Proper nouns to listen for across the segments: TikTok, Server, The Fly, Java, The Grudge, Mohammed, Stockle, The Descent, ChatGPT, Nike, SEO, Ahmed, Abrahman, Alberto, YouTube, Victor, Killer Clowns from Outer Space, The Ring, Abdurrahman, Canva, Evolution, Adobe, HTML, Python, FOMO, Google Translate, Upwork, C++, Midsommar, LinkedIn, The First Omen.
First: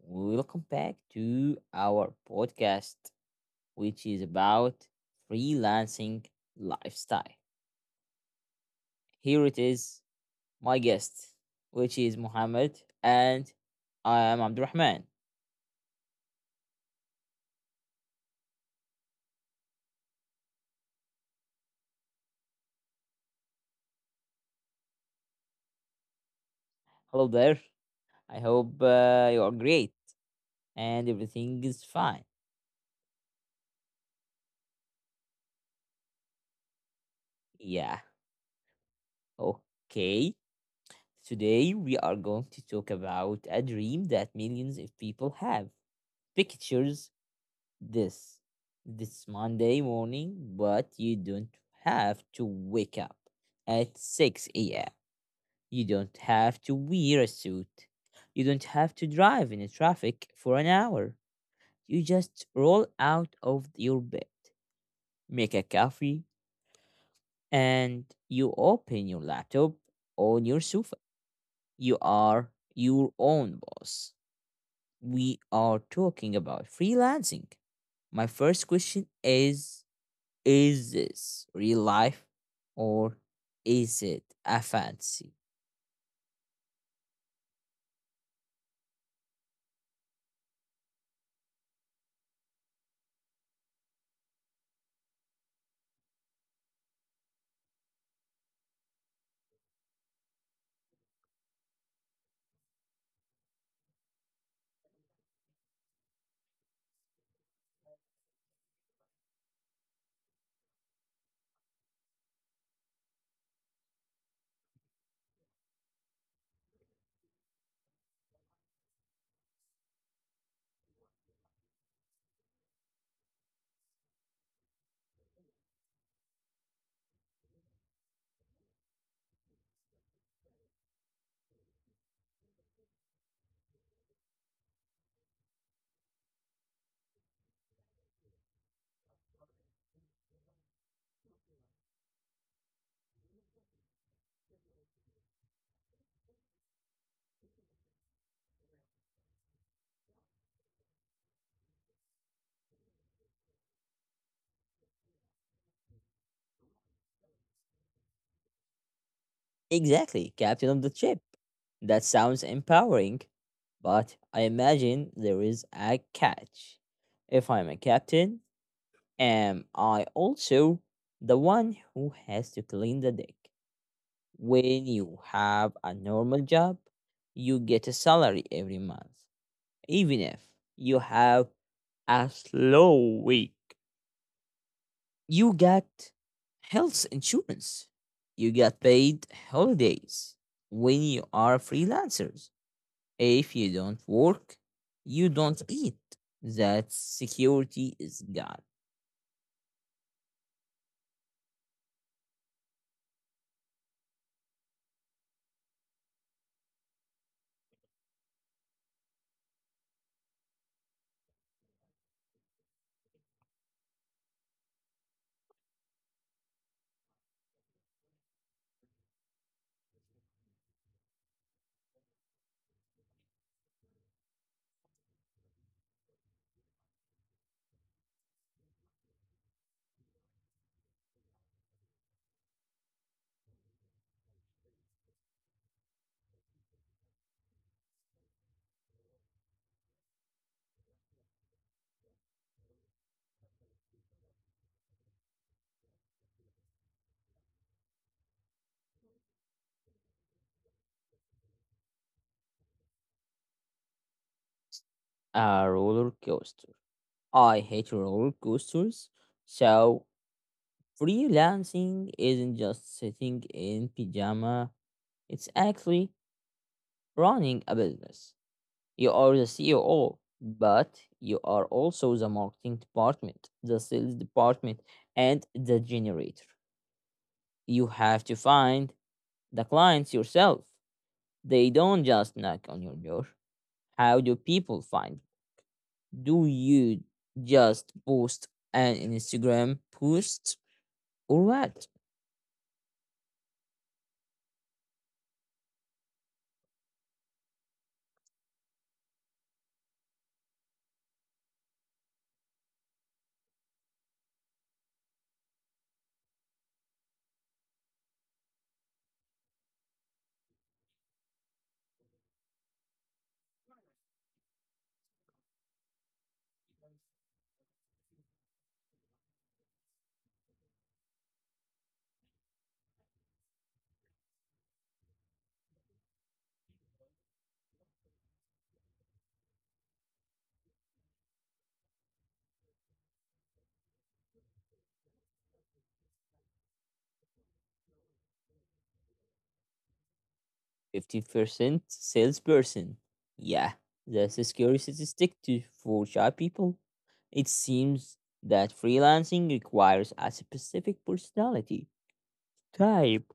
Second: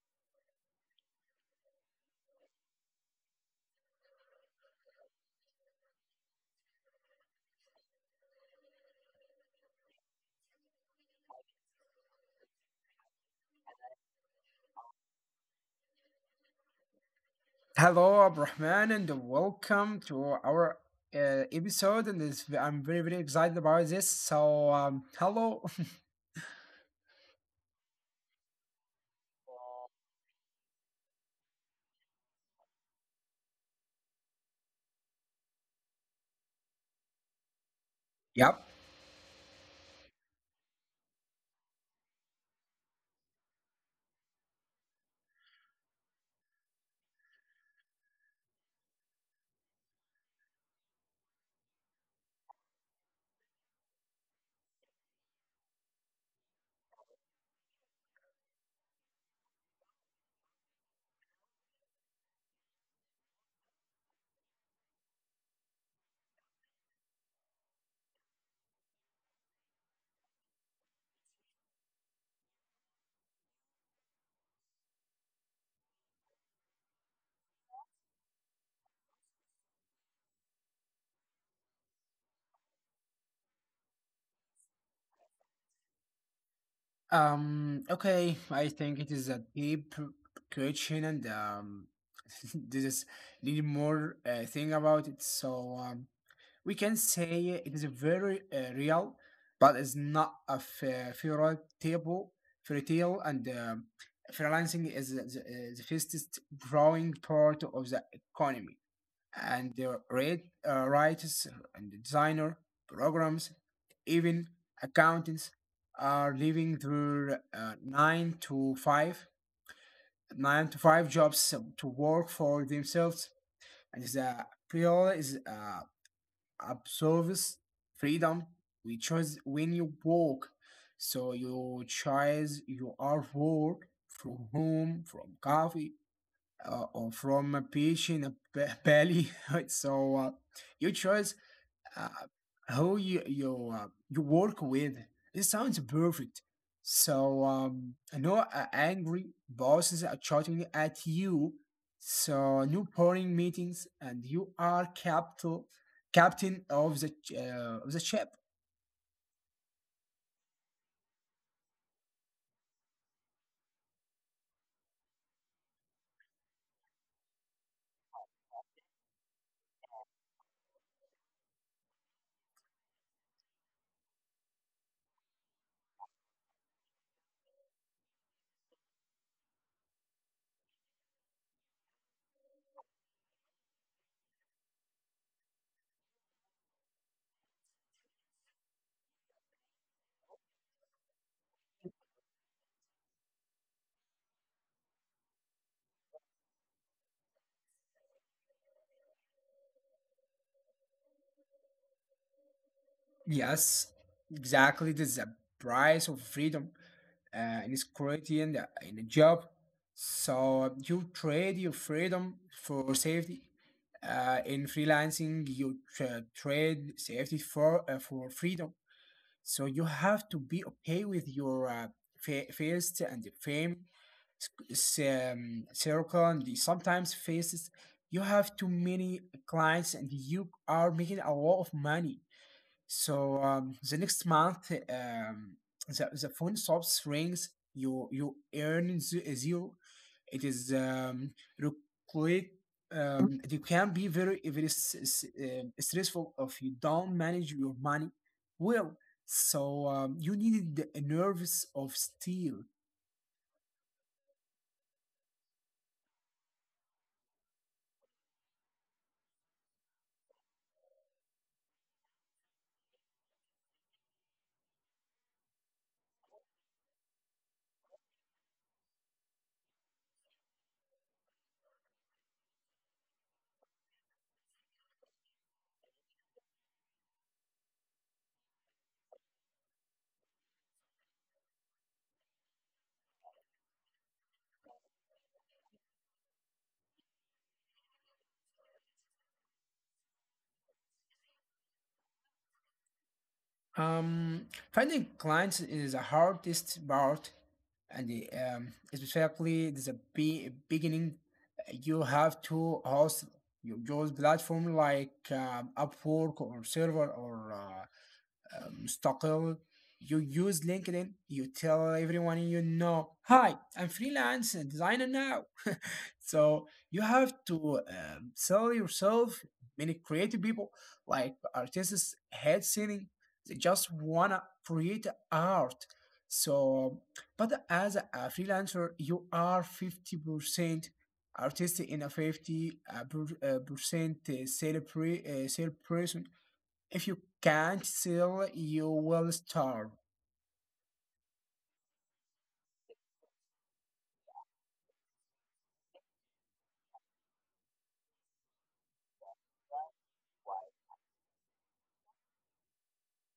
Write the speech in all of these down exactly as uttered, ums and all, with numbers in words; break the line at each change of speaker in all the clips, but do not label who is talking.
Welcome back to our podcast, which is about freelancing lifestyle. Here it is, my guest, which is Mohammed, and I am Abdurrahman.
Hello, Abrahman, and welcome to our uh, episode. And it's, I'm very, very excited about this. So, um, hello.
Hello there. I hope uh, you are great and everything is fine. Yeah,
Yep.
okay. Today we are going to talk about a dream that millions of people have pictures this this Monday morning, but you don't have to wake up at six a m. You don't have to wear a suit. You don't have to drive in traffic for an hour. You just roll out of your bed, make a coffee, and you open your laptop on your sofa. You are your own boss. We are talking about freelancing. My first question is Is this real life or is it a fancy?
Um. Okay. I think it is a deep question, and um, this is need more uh, thing about it. So, um, we can say it is very uh, real, but it's not a fa- fairy tale. Fairy tale and um freelancing is the, the, uh, the fastest growing part of the economy. And the rate, uh, writers and designer, programs, even accountants are leaving their uh, nine to five nine to five jobs to work for themselves. And the appeal is uh, absorbs freedom. We choose when you walk. So you choose you are work from home, from coffee, uh, or from a patient a belly. So uh, you choose uh, who you you uh, you work with. It sounds perfect. So um, I know uh, angry bosses are shouting at you. So new boring meetings, and you are capital captain of the ch- uh, of the ship.
Exactly, captain of the ship. That sounds empowering, but I imagine there is a catch. If I'm a captain, am I also the one who has to clean the deck? When you have a normal job, you get a salary every month, even if you have a slow week. You get health insurance. You get paid holidays when you are freelancers. If you don't work, you don't eat. That security is gone.
Yes, exactly. This is a price of freedom uh, and security in, the, in a job. So you trade your freedom for safety. Uh, in freelancing, you tra- trade safety for uh, for freedom. So you have to be okay with your uh, fa- face and the fame sc- s- um, circle and the sometimes faces. You have too many clients and you are making a lot of money so um, the next month, um, the, the phone stops rings. You you earn ze- zero. It is um, require- um, it can be very very s- s- um, stressful if you don't manage your money well. So um, you needed a nerves of steel.
A roller coaster. I hate roller coasters. So freelancing isn't just sitting in pajama, it's actually running a business. You are the C E O, but you are also the marketing department, the sales department, and the generator. You have to find the clients yourself. They don't just knock on your door. How do people find? Do you just post an Instagram post or what?
Um, Finding clients is the hardest part, and the, um, especially there's a be- beginning, you have to host your job platform like um, Upwork or Server or uh, um, Stockle. You use LinkedIn. You tell everyone you know, "Hi, I'm freelance designer now." So you have to um, sell yourself. Many creative people, like artists, head singing, they just wanna create art. So, but as a freelancer, you are fifty percent artist in a fifty uh, per- uh, percent uh, sale pre- uh, sale person. If you can't sell, you will starve.
fifty percent salesperson. Yeah, that's a scary statistic to, for shy people. It seems that freelancing requires a specific personality type.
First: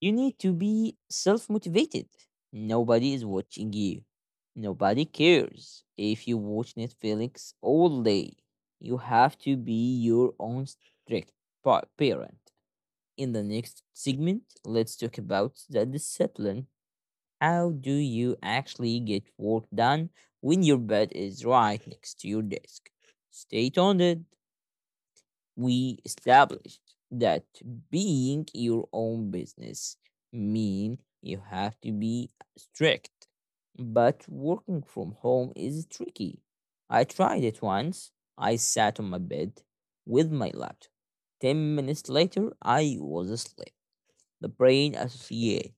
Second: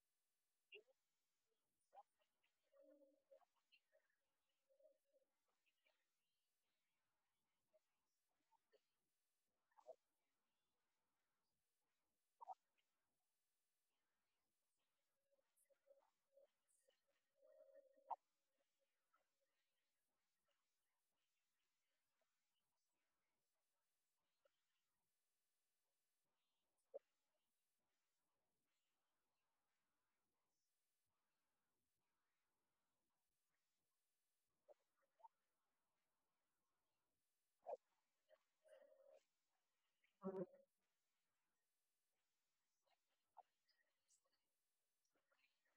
You need to be self motivated. Nobody is watching you. Nobody cares if you watch Netflix all day. You have to be your own strict pa- parent. In the next segment, let's talk about the discipline. How do you actually get work done when your bed is right next to your desk? Stay tuned. We established that being your own business mean you have to be strict, but working from home is tricky. I tried it once. I sat on my bed with my laptop. ten minutes later, I was asleep. The brain associate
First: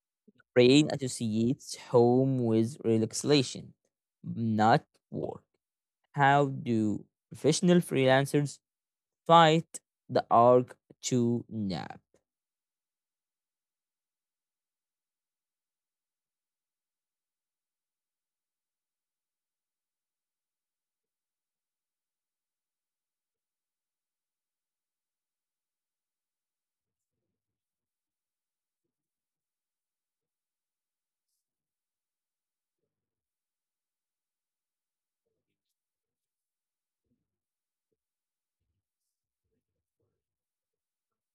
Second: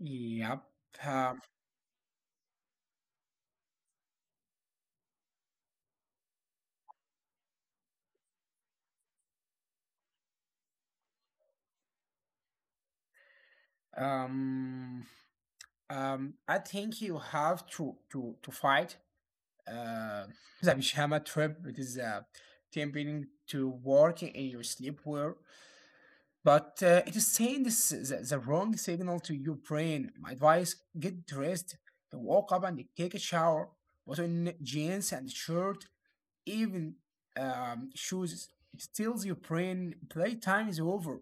Yep.
brain
Uh,
associates home with relaxation, not work. How do professional freelancers fight the urge to nap?
um. Um, I think you have to to to fight uh, the pyjama trip. It is uh, tempting to work in your sleepwear, but uh, it is saying this the, the wrong signal to your brain. My advice: get dressed, walk up and take a shower, put on jeans and shirt, even um, shoes. It tells your brain playtime is over.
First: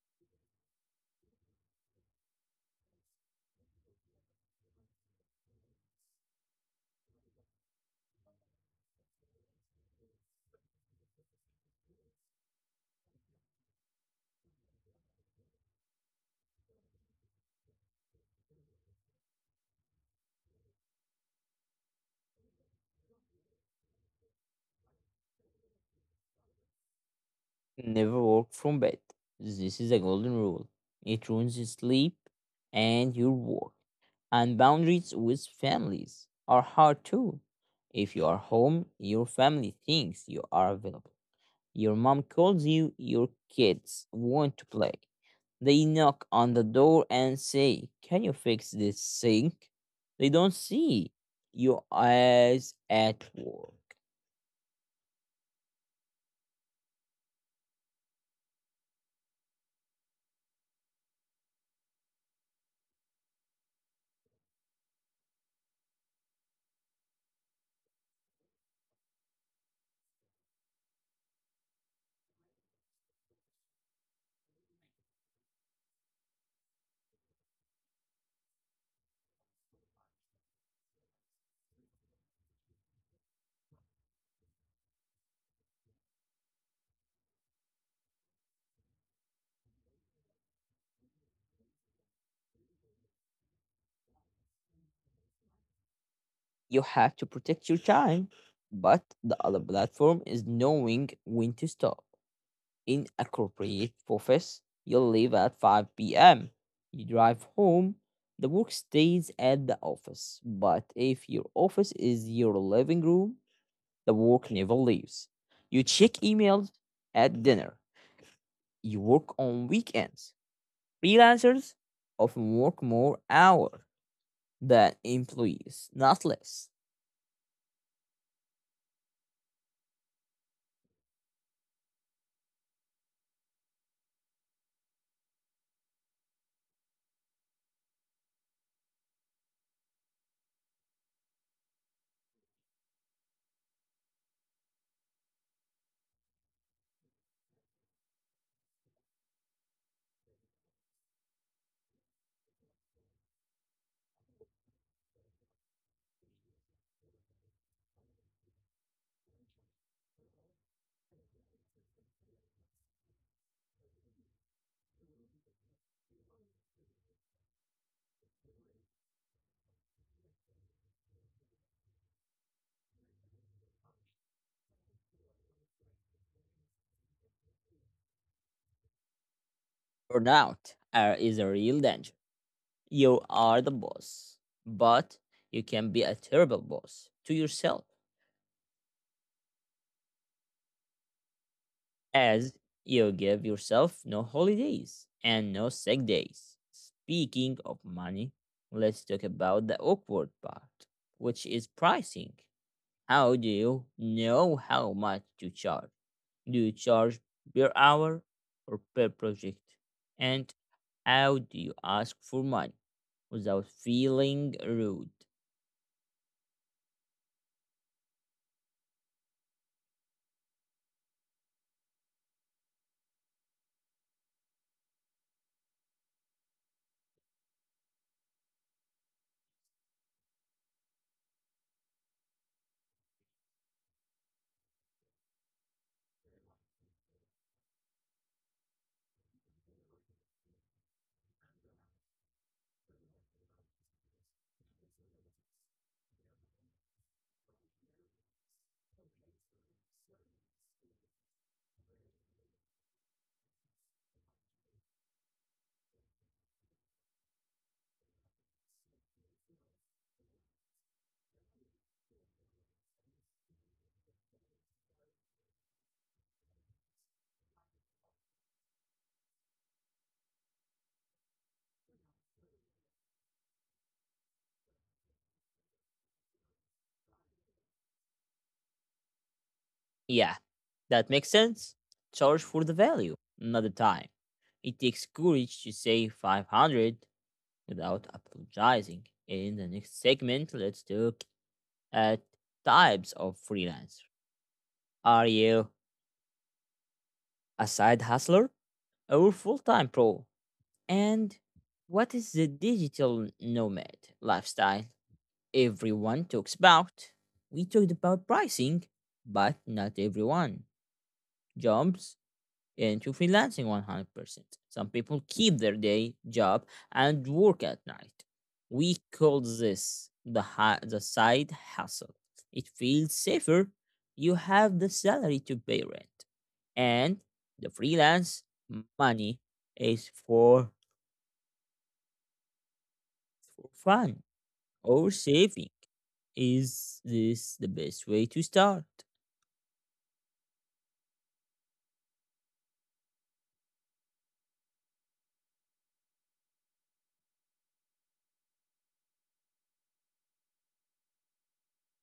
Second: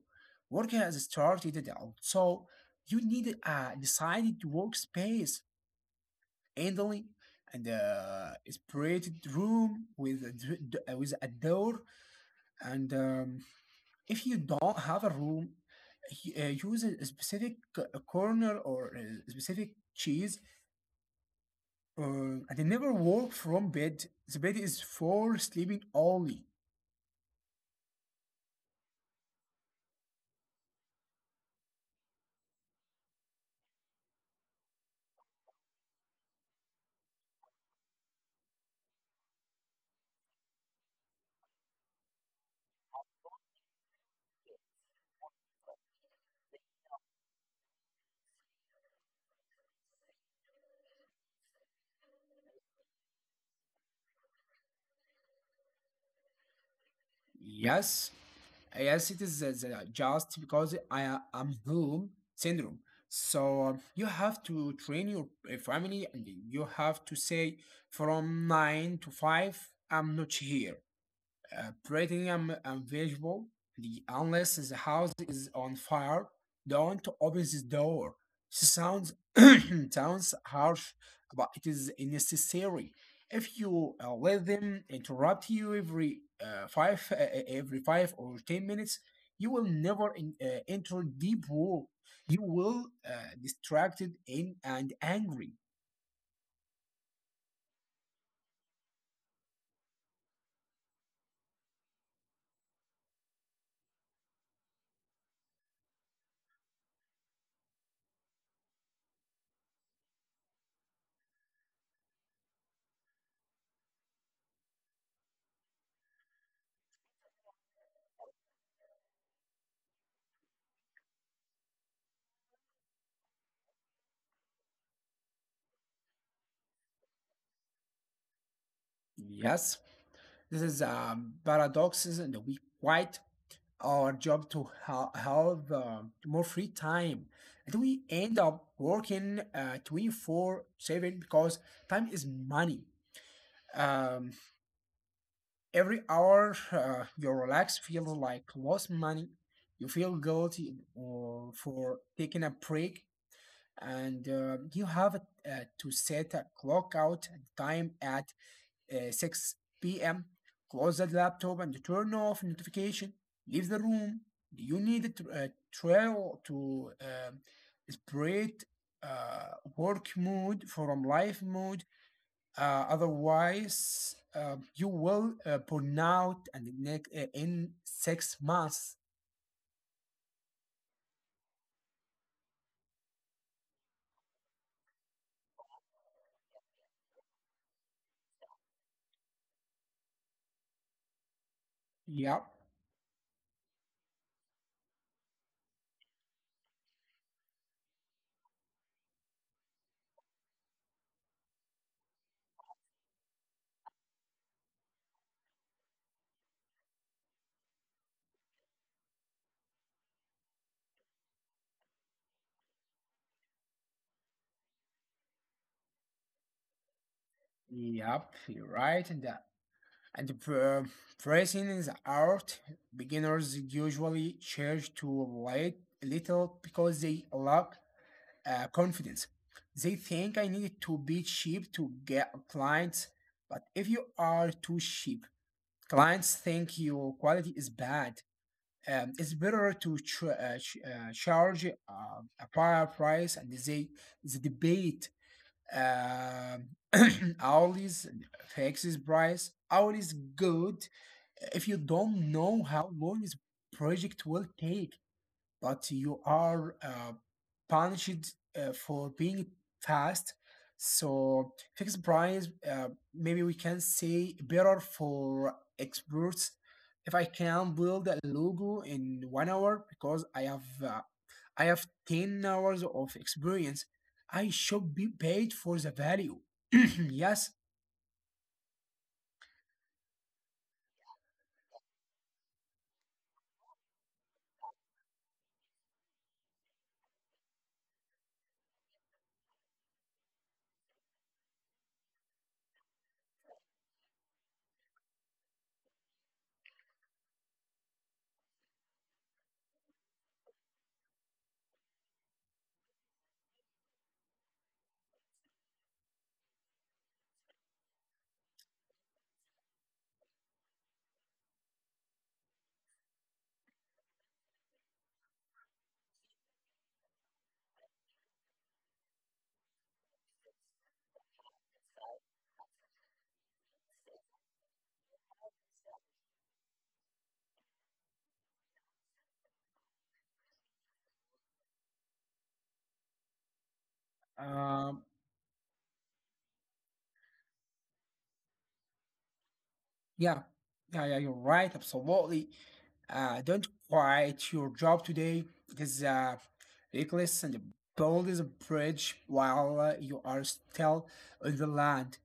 Work has started, also you need a decided workspace handling and uh, a separated room with a, d- d- uh, with a door. And um, if you don't have a room, y- uh, use a specific c- a corner or a specific cheese. Uh, and never walk from bed. The bed is for sleeping only.
Never work from bed. This is a golden rule. It ruins your sleep and your work. And boundaries with families are hard too. If you are home, your family thinks you are available. Your mom calls you, your kids want to play. They knock on the door and say, "Can you fix this sink?" They don't see you as at work.
Yes, Yes, it is uh, the- just because I am home syndrome. So um, you have to train your uh, family and you have to say from nine to five, I'm not here. Uh, platinum and visual. The Unless the house is on fire, don't open the door. This sounds sounds harsh, but it is necessary. If you uh, let them interrupt you every uh, five uh, uh, every five or ten minutes, you will never in, uh, enter deep woe. You will uh, distracted in and angry.
You have to protect your time, but the other platform is knowing when to stop. In appropriate corporate office, you leave at five p m. You drive home, the work stays at the office. But if your office is your living room, the work never leaves. You check emails at dinner. You work on weekends. Freelancers often work more hours than employees, not less.
Yes, this is a paradox, isn't it? We quit our job to ha- have uh, more free time, and we end up working uh, twenty four seven because time is money. Um, every hour uh, you relax feels like lost money. You feel guilty or for taking a break, and uh, you have uh, to set a clock out time at uh, six p m. Close the laptop and turn off notification. Leave the room. You need a tr- a trail to um separate uh, work mode from life mode. Uh, otherwise, uh, you will uh, burn out and neck uh, in six months.
Burnout uh, is a real danger. You are the boss, but you can be a terrible boss to yourself
Yep,
as you give yourself no holidays and no sick days. Speaking of money, let's talk about the awkward part, which is pricing. How do you know how much to charge? Do you charge per hour or per project? And how do you ask for money without feeling rude?
yep, you're right in that. And pr- pricing is out. Beginners usually charge too late, little because they lack uh, confidence. They think I need to be cheap to get clients, but if you are too cheap, clients think your quality is bad. Um, it's better to tr- uh, ch- uh, charge uh, a higher price, and they the debate um, Auli's fixes price. Auli's good if you don't know how long this project will take, but you are uh, punished uh, for being fast. So fixed price, uh, maybe we can say better for experts. If I can build a logo in one hour because I have uh, I have ten hours of experience. I should be paid for the value. Yes.
Yeah, that makes sense. Charge for the value, not the time. It takes courage to say five hundred without apologizing. In the next segment, let's look at types of freelancer. Are you a side hustler or full time pro? And what is the digital nomad lifestyle everyone talks about? We talked about pricing, but not everyone jumps into freelancing one hundred percent. Some people keep their day job and work at night. We call this the, ha- the side hustle. It feels safer. You have the salary to pay rent, and the freelance money is for, for fun
Um,
or saving. Is this the best way to start?
yeah. Yeah, yeah, you're right. Absolutely. Uh, don't quit your job today. It is uh, reckless and build is a bridge while uh, you are still on the land.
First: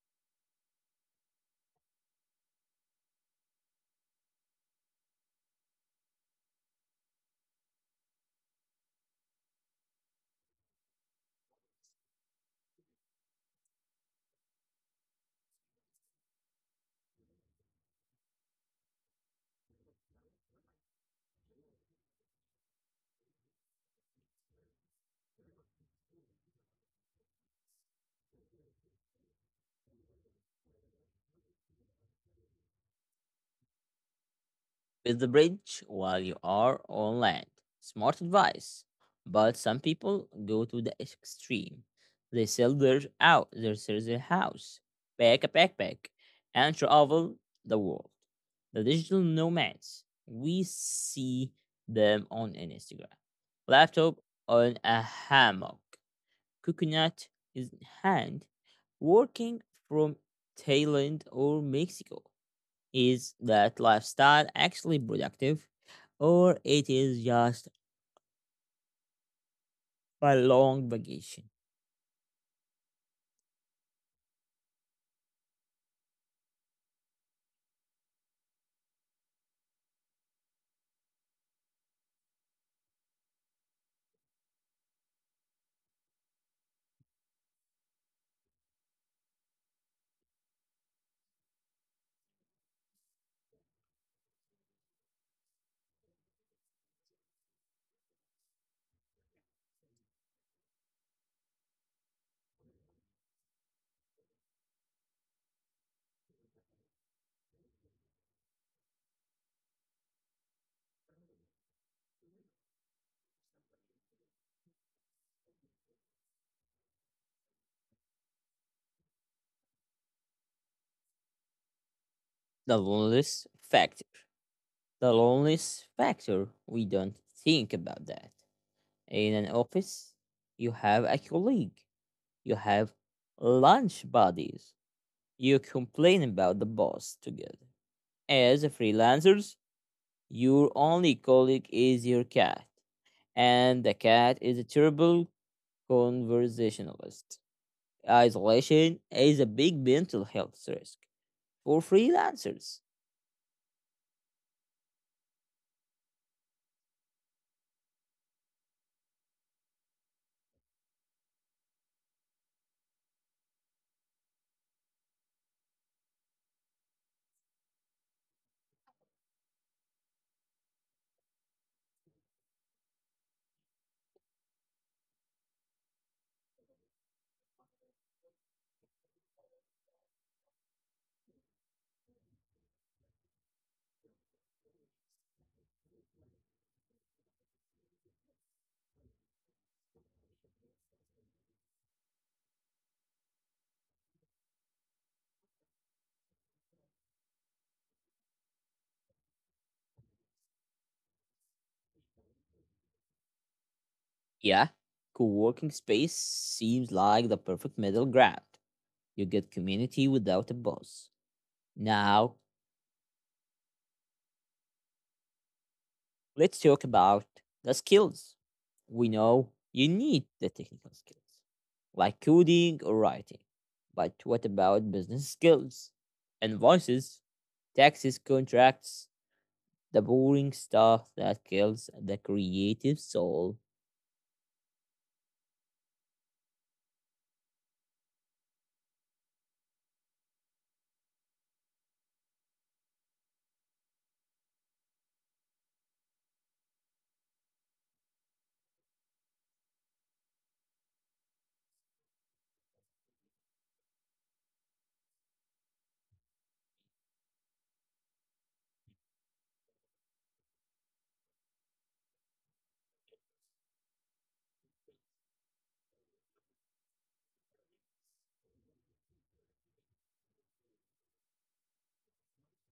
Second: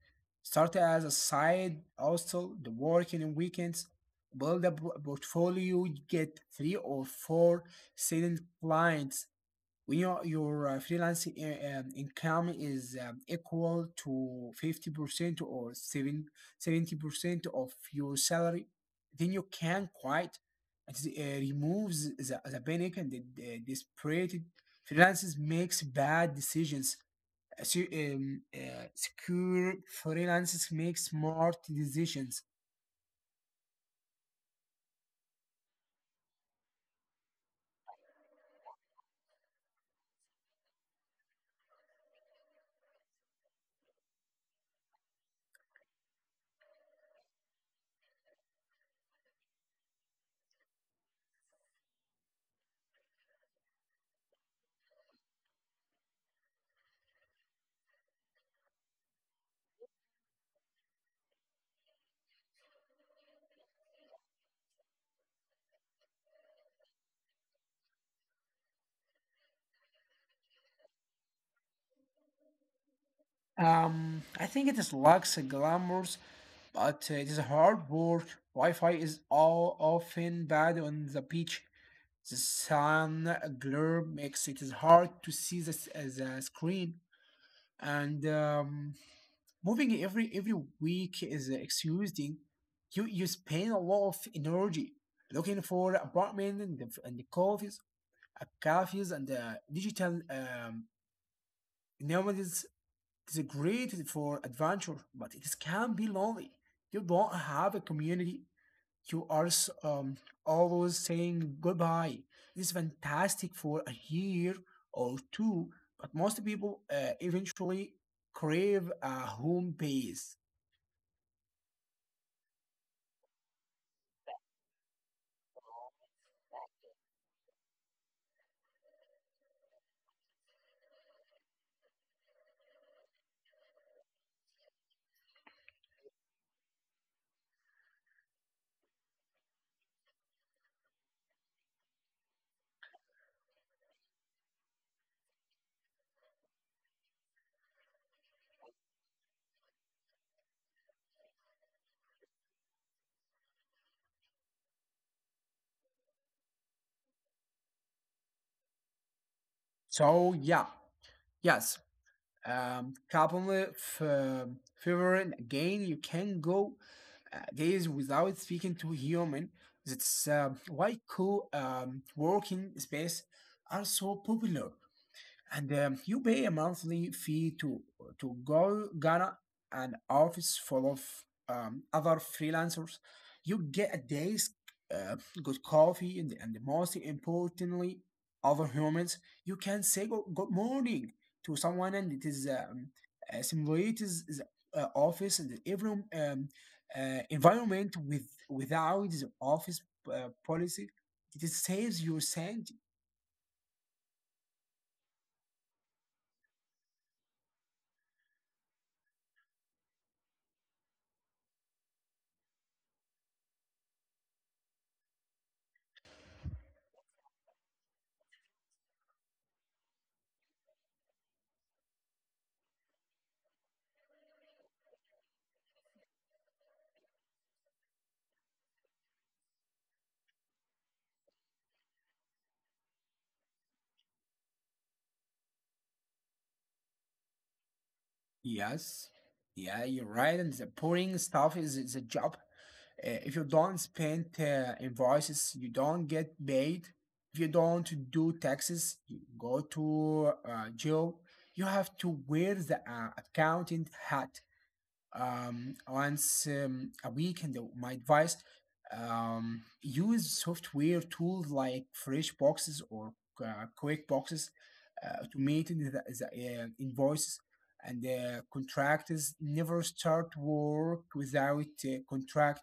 Start as a side hustle, the work in weekends. Build a portfolio, you get three or four silent clients when your your uh, freelance uh, um, income is um, equal to fifty percent or seven seventy percent of your salary, then you can quite it. Uh, removes the, the panic and the, the desperate freelancers makes bad decisions. Uh, so, um, uh, secure freelancers make smart decisions.
Build the bridge while you are on land. Smart advice. But some people go to the extreme. They sell their out their sell their house, pack a backpack, and travel the world. The digital nomads. We see them on Instagram. Laptop on a hammock. Coconut in hand. Working from Thailand or Mexico. Is that lifestyle actually productive, or it is just a long vacation?
um, I think it is lacks a glamour but uh, it is hard work. Wi-Fi is all often bad on the beach. The sun uh, glare makes it is hard to see the, s- uh, the screen. And um, moving every every week is exhausting. You you spend a lot of energy looking for apartment and the, and the coffees, uh, cafes and uh, digital um, nomads. It's great for adventure, but it can be lonely. You don't have a community. You are s- um, always saying goodbye. This is fantastic for a year or two, but most people uh, eventually crave a home base.
The loneliness factor. The loneliness factor. We don't think about that. In an office, you have a colleague. You have lunch buddies. You complain about the boss together. As a freelancers, your only colleague is your cat, and the cat is a terrible conversationalist. Isolation is a big mental health risk for freelancers.
So yeah, yes. Um, couple of favoring again. You can go uh, days without speaking to human. That's um why co um, working space are so popular and um, you pay a monthly fee to to go Ghana an office full of um, other freelancers. You get a day's uh, good coffee and, and most importantly, other humans. You can say go, good morning to someone, and it is um, uh, simulates the uh, office and every um, uh, environment with without the office uh, policy. It saves you cent.
Yeah, co working space seems like the perfect middle ground. You get community without a boss. Now, let's talk about the skills. We know you need the technical skills, like coding or writing. But what about business skills? Invoices, taxes, contracts, the boring stuff that kills the creative soul.
Yes. Yeah, you're right. And the pouring stuff is, is a job. Uh, if you don't spend uh, invoices, you don't get paid. If you don't do taxes, you go to uh, jail. You have to wear the uh, accountant hat um, once um, a week. And the- my advice um, use software tools like fresh boxes or uh, quick boxes uh, automated the, the, uh, invoices and uh, contractors. Never start work without a contract.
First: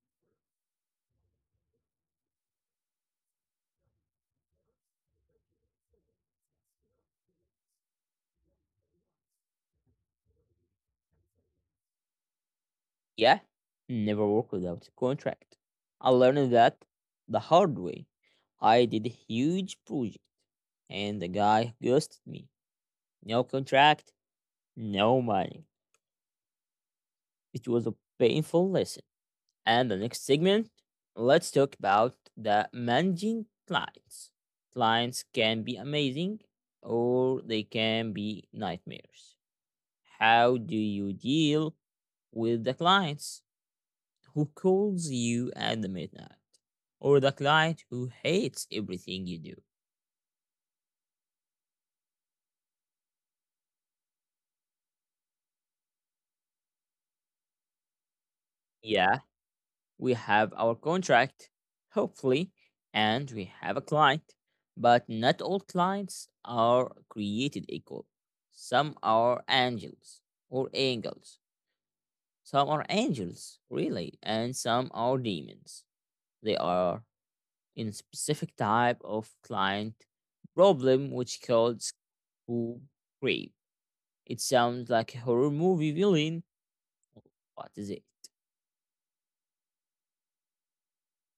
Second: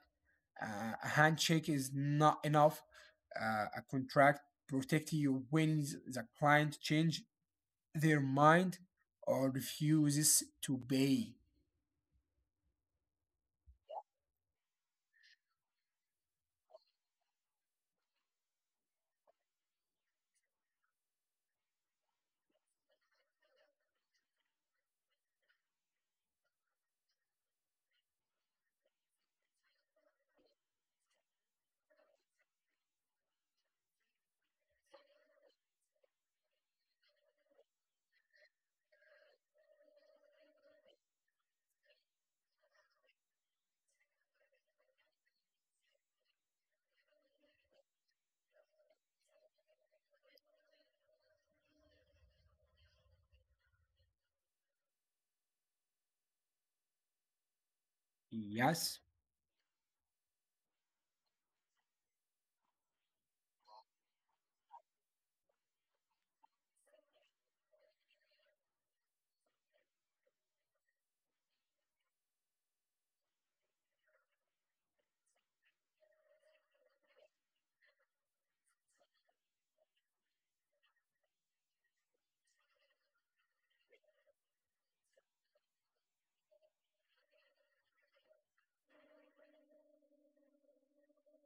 uh, A handshake is not enough. Uh, a contract protect you when the client change their mind or refuses to pay.
Yeah, never work without a contract. I learned that the hard way. I did a huge project, and the guy ghosted me. No contract, no money. It was a painful lesson. And the next segment, let's talk about the managing clients. Clients can be amazing or they can be nightmares. How do you deal with the clients who calls you at the midnight, or the client who hates everything you do?
Yes.
Yeah, we have our contract, hopefully, and we have a client, but not all clients are created equal. Some are angels or angels. Some are angels, really, and some are demons. They are in specific type of client problem which called school creep. It sounds like a horror movie villain. What is it?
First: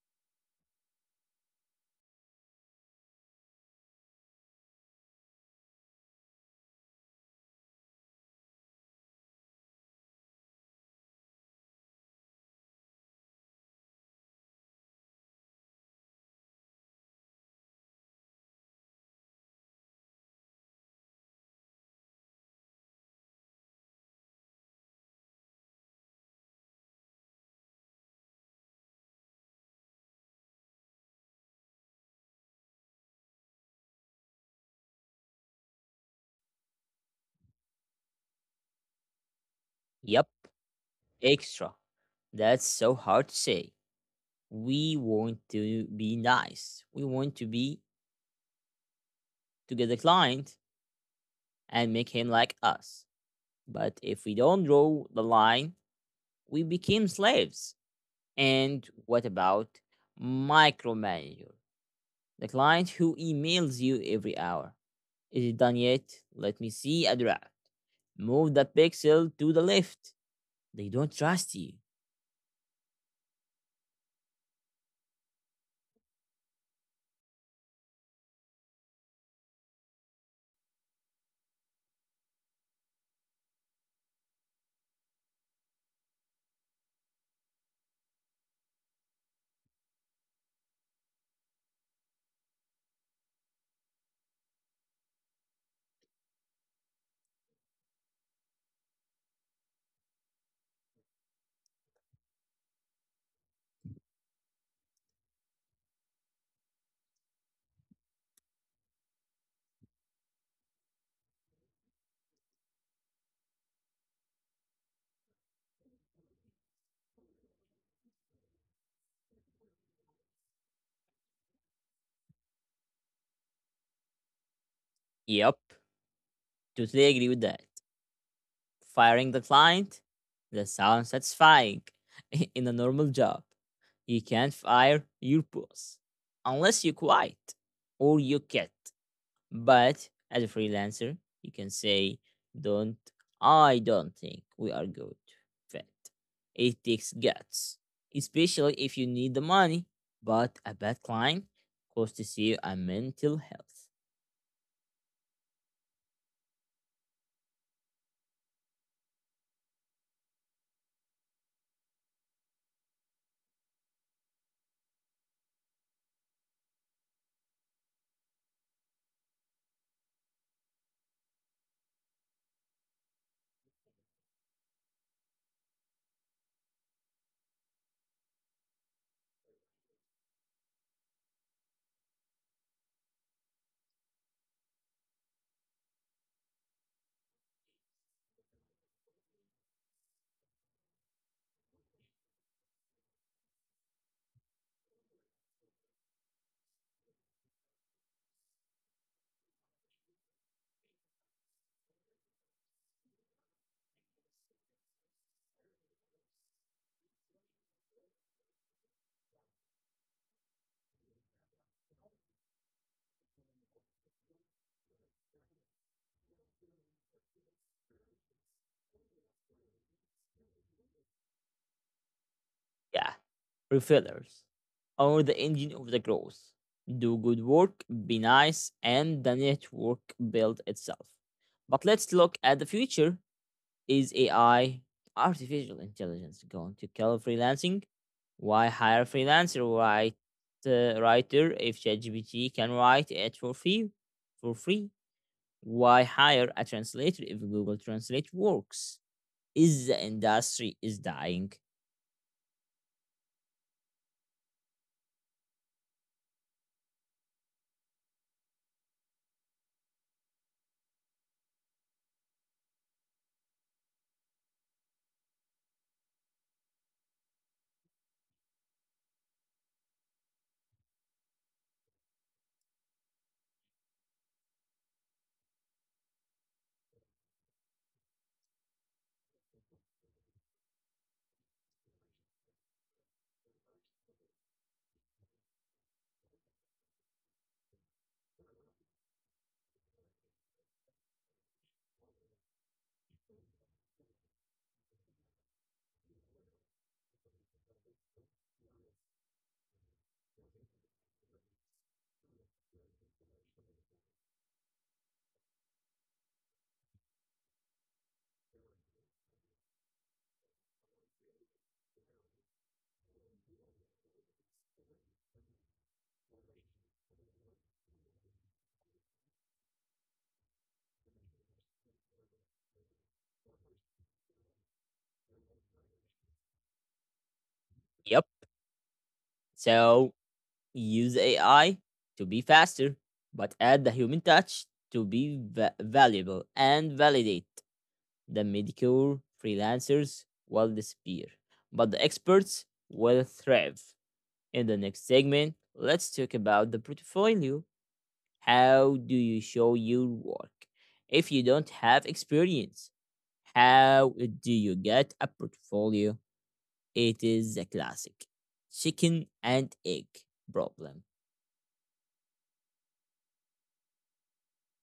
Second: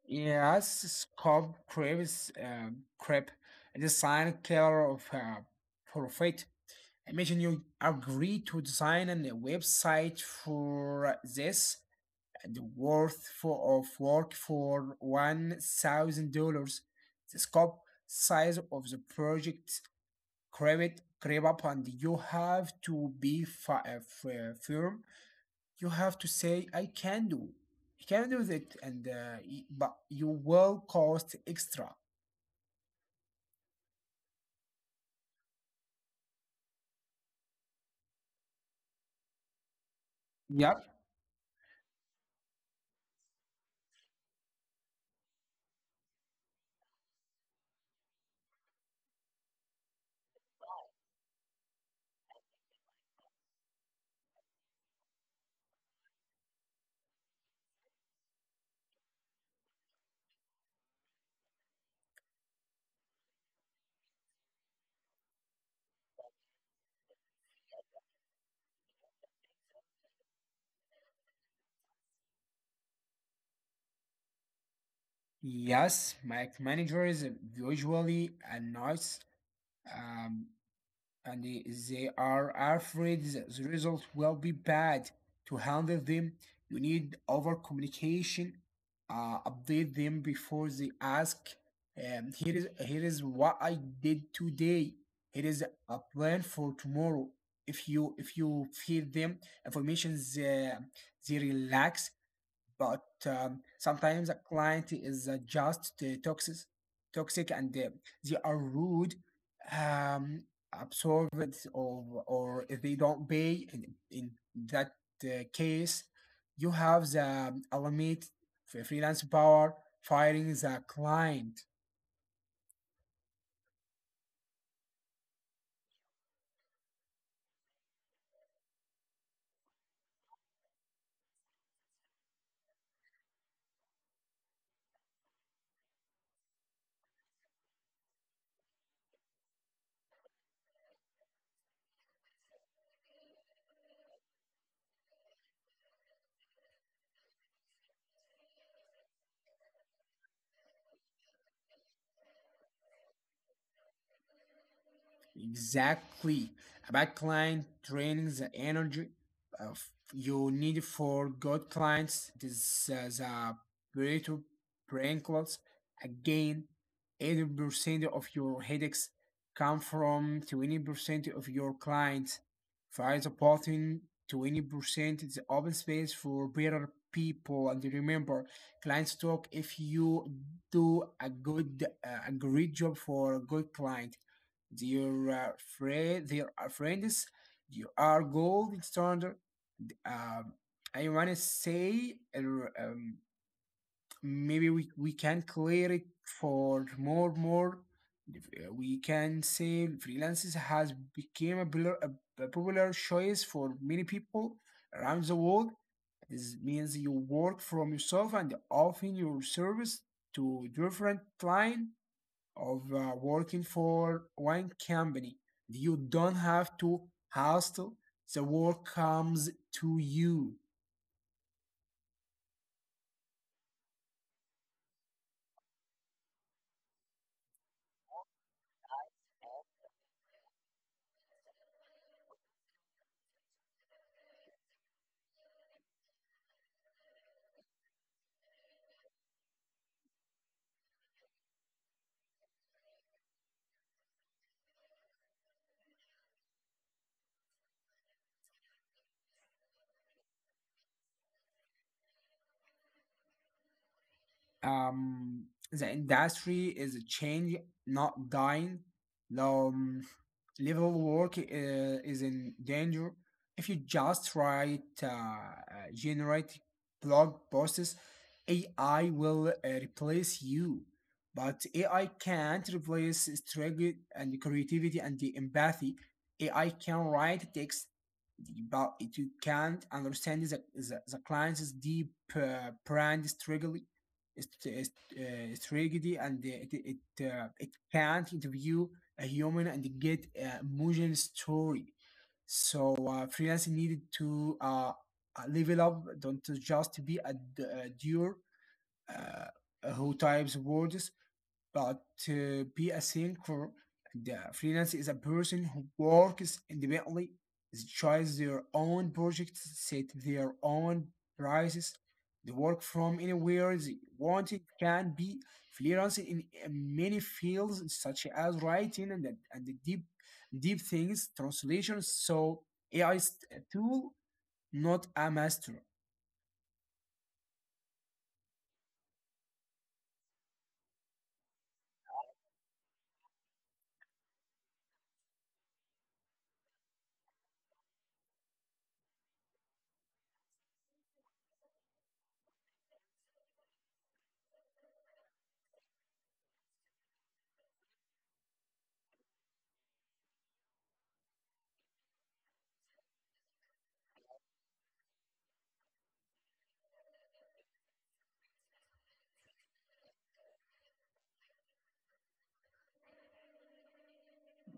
Yes, Scob craves uh, crap design killer of uh, profit. Imagine you agree to design a website for this and the worth for of work for one thousand dollars. The scope size of the project creep creep up, and you have to be fi- uh, f- uh, firm. You have to say i can do I can do that and uh, y- but you will cost extra.
Yep,
Yep.
extra. That's so hard to say. We want to be nice. We want to be to get the client and make him like us. But if we don't draw the line, we become slaves. And what about micromanager? The client who emails you every hour. Is it done yet? Let me see a draft. Move that pixel to the left. They don't trust you.
Yes my manager is usually annoys um, and if they are afraid that the result will be bad. To handle them, you need over communication. Uh, update them before they ask. Um, here is here is what I did today. Here is a plan for tomorrow. If you if you feed them information, they, they relax but um, sometimes a client is uh, just uh, toxic, toxic, and uh, they are rude, um, absorbed, or or if they don't pay. In, in that uh, case, you have the element for freelance power firing the client.
Yep. Totally agree with that. Firing the client, that sounds satisfying. In a normal job, you can't fire your boss unless you quit or you quit. But as a freelancer, you can say, "Don't I don't think we are good fit." It takes guts, especially if you need the money. But a bad client costs you a mental health.
Exactly. A bad client drains the energy of you need for good clients. This is a Pareto principles. Again, eighty percent of your headaches come from twenty percent of your clients. Find the bottom twenty percent is the open space for better people. And remember, clients talk. If you do a good, uh, a great job for a good client their, uh, fri- their uh, friends, you are gold standard. Um, I want to say uh, um, maybe we, we can clear it for more more. uh, We can say freelancers has become a, popular a popular choice for many people around the world. This means you work from yourself and often your service to different client of uh, working for one company. You don't have to hustle. The work comes to you.
Yeah, refillers, or the engine of the growth. Do good work, be nice, and the network builds itself. But let's look at the future. Is A I, artificial intelligence, going to kill freelancing? Why hire a freelancer write, uh, writer if ChatGPT can write it for free? For free? Why hire a translator if Google Translate works? Is the industry is dying?
Um, the industry is changing, not dying. Um, Level work uh, is in danger. If you just write uh, uh, generate blog posts, A I will uh, replace you. But A I can't replace strategy and creativity and the empathy. A I can write text, but it you can't understand the, the, the client's deep uh, brand struggle it's, it's, uh, and it it, uh, it can't interview a human and get a emotional story. So uh, freelance needed to uh, uh, level up. Don't just be a a doer uh, who types words, but to be a thinker. The uh, freelance is a person who works independently, tries their own projects, set their own prices, they work from anywhere they want. It can be freelance in uh, many fields such as writing and, and the deep deep things, translation. So A I is a tool, not a master.
Yep. So use A I to be faster, but add the human touch to be va- valuable and validate the mediocre freelancers will disappear, but the experts will thrive. In the next segment, let's talk about the portfolio. How do you show your work? If you don't have experience, how do you get a portfolio? It is a classic chicken and egg problem.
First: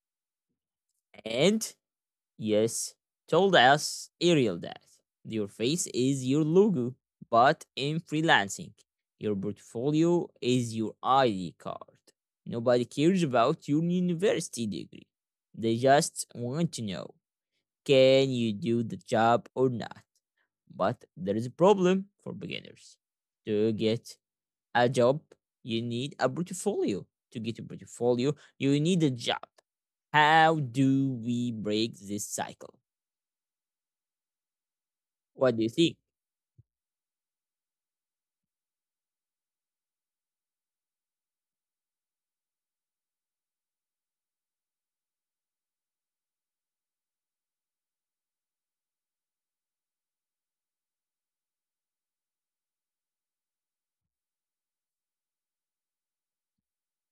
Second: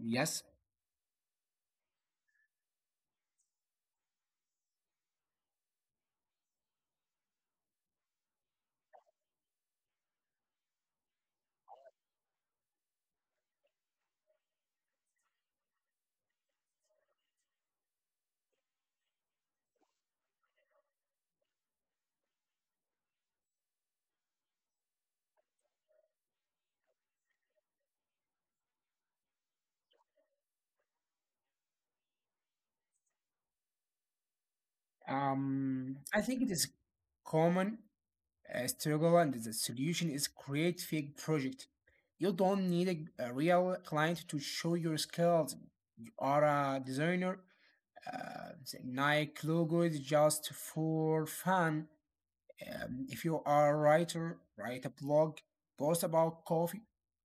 Yes.
And yes, told us Ariel that your face is your logo, but in freelancing, your portfolio is your I D card. Nobody cares about your university degree. They just want to know, can you do the job or not? But there is a problem for beginners. To get a job, you need a portfolio. To get a portfolio, you need a job. How do we break this cycle? What do you
Um,
think?
I think it is common uh, struggle, and the solution is create fake project. You don't need a, a real client to show your skills. You are a designer. Uh, the Nike logo is just for fun. Um, if you are a writer, write a blog post about coffee.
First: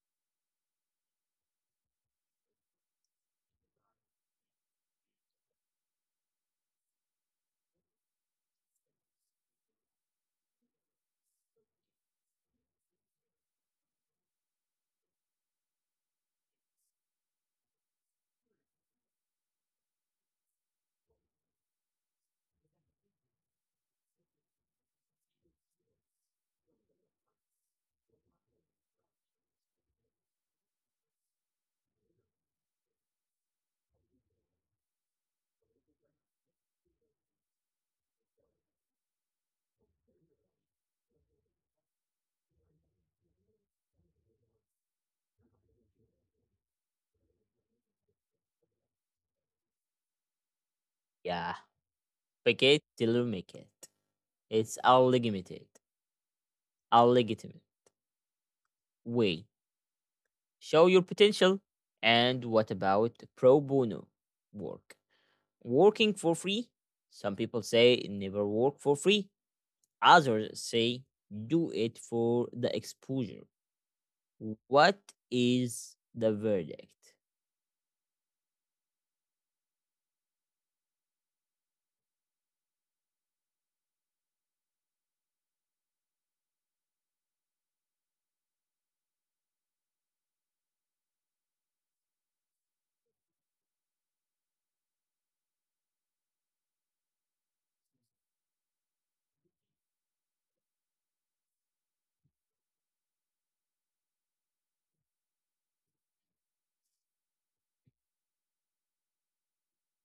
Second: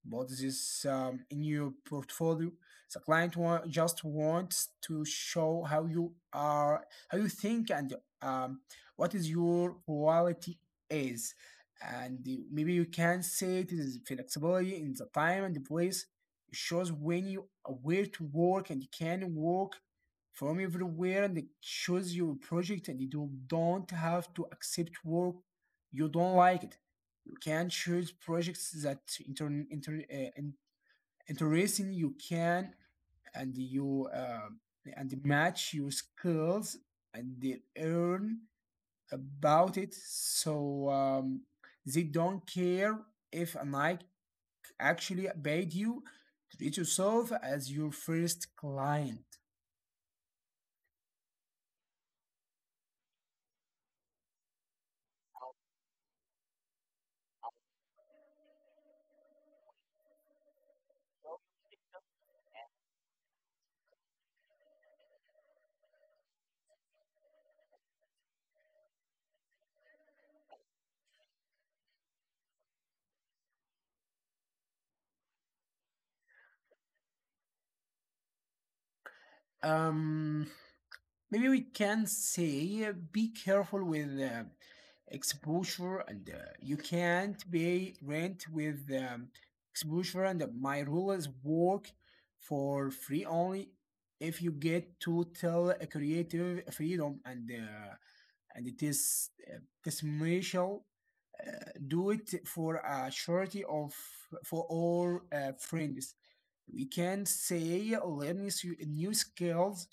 Put this um, in your portfolio. The client wa- just wants to show how you are, how you think, and um, what is your quality is. And you- maybe you can say it is flexibility in the time and the place. It shows when you are where to work, and you can work from everywhere, and it choose your project, and you don't have to accept work you don't like it. You can choose projects that inter, inter, uh, in- interesting, you can, and you um, and match your skills, and they earn about it. So um, they don't care if an actually paid you. Treat yourself as your first client.
Yeah, fake it till you make it. It's our legitimate, our legitimate way. Show your potential. And what about pro bono work? Working for free? Some people say never work for free. Others say do it for the exposure. What is the verdict?
Um, maybe we can say uh, be careful with uh, exposure, and uh, you can't pay rent with um, exposure. And uh, my rule is work for free only if you get total creative freedom, and uh, and it is uh, dismissal. uh, do it for a charity of for all uh, friends. We can say learn new s- new skills.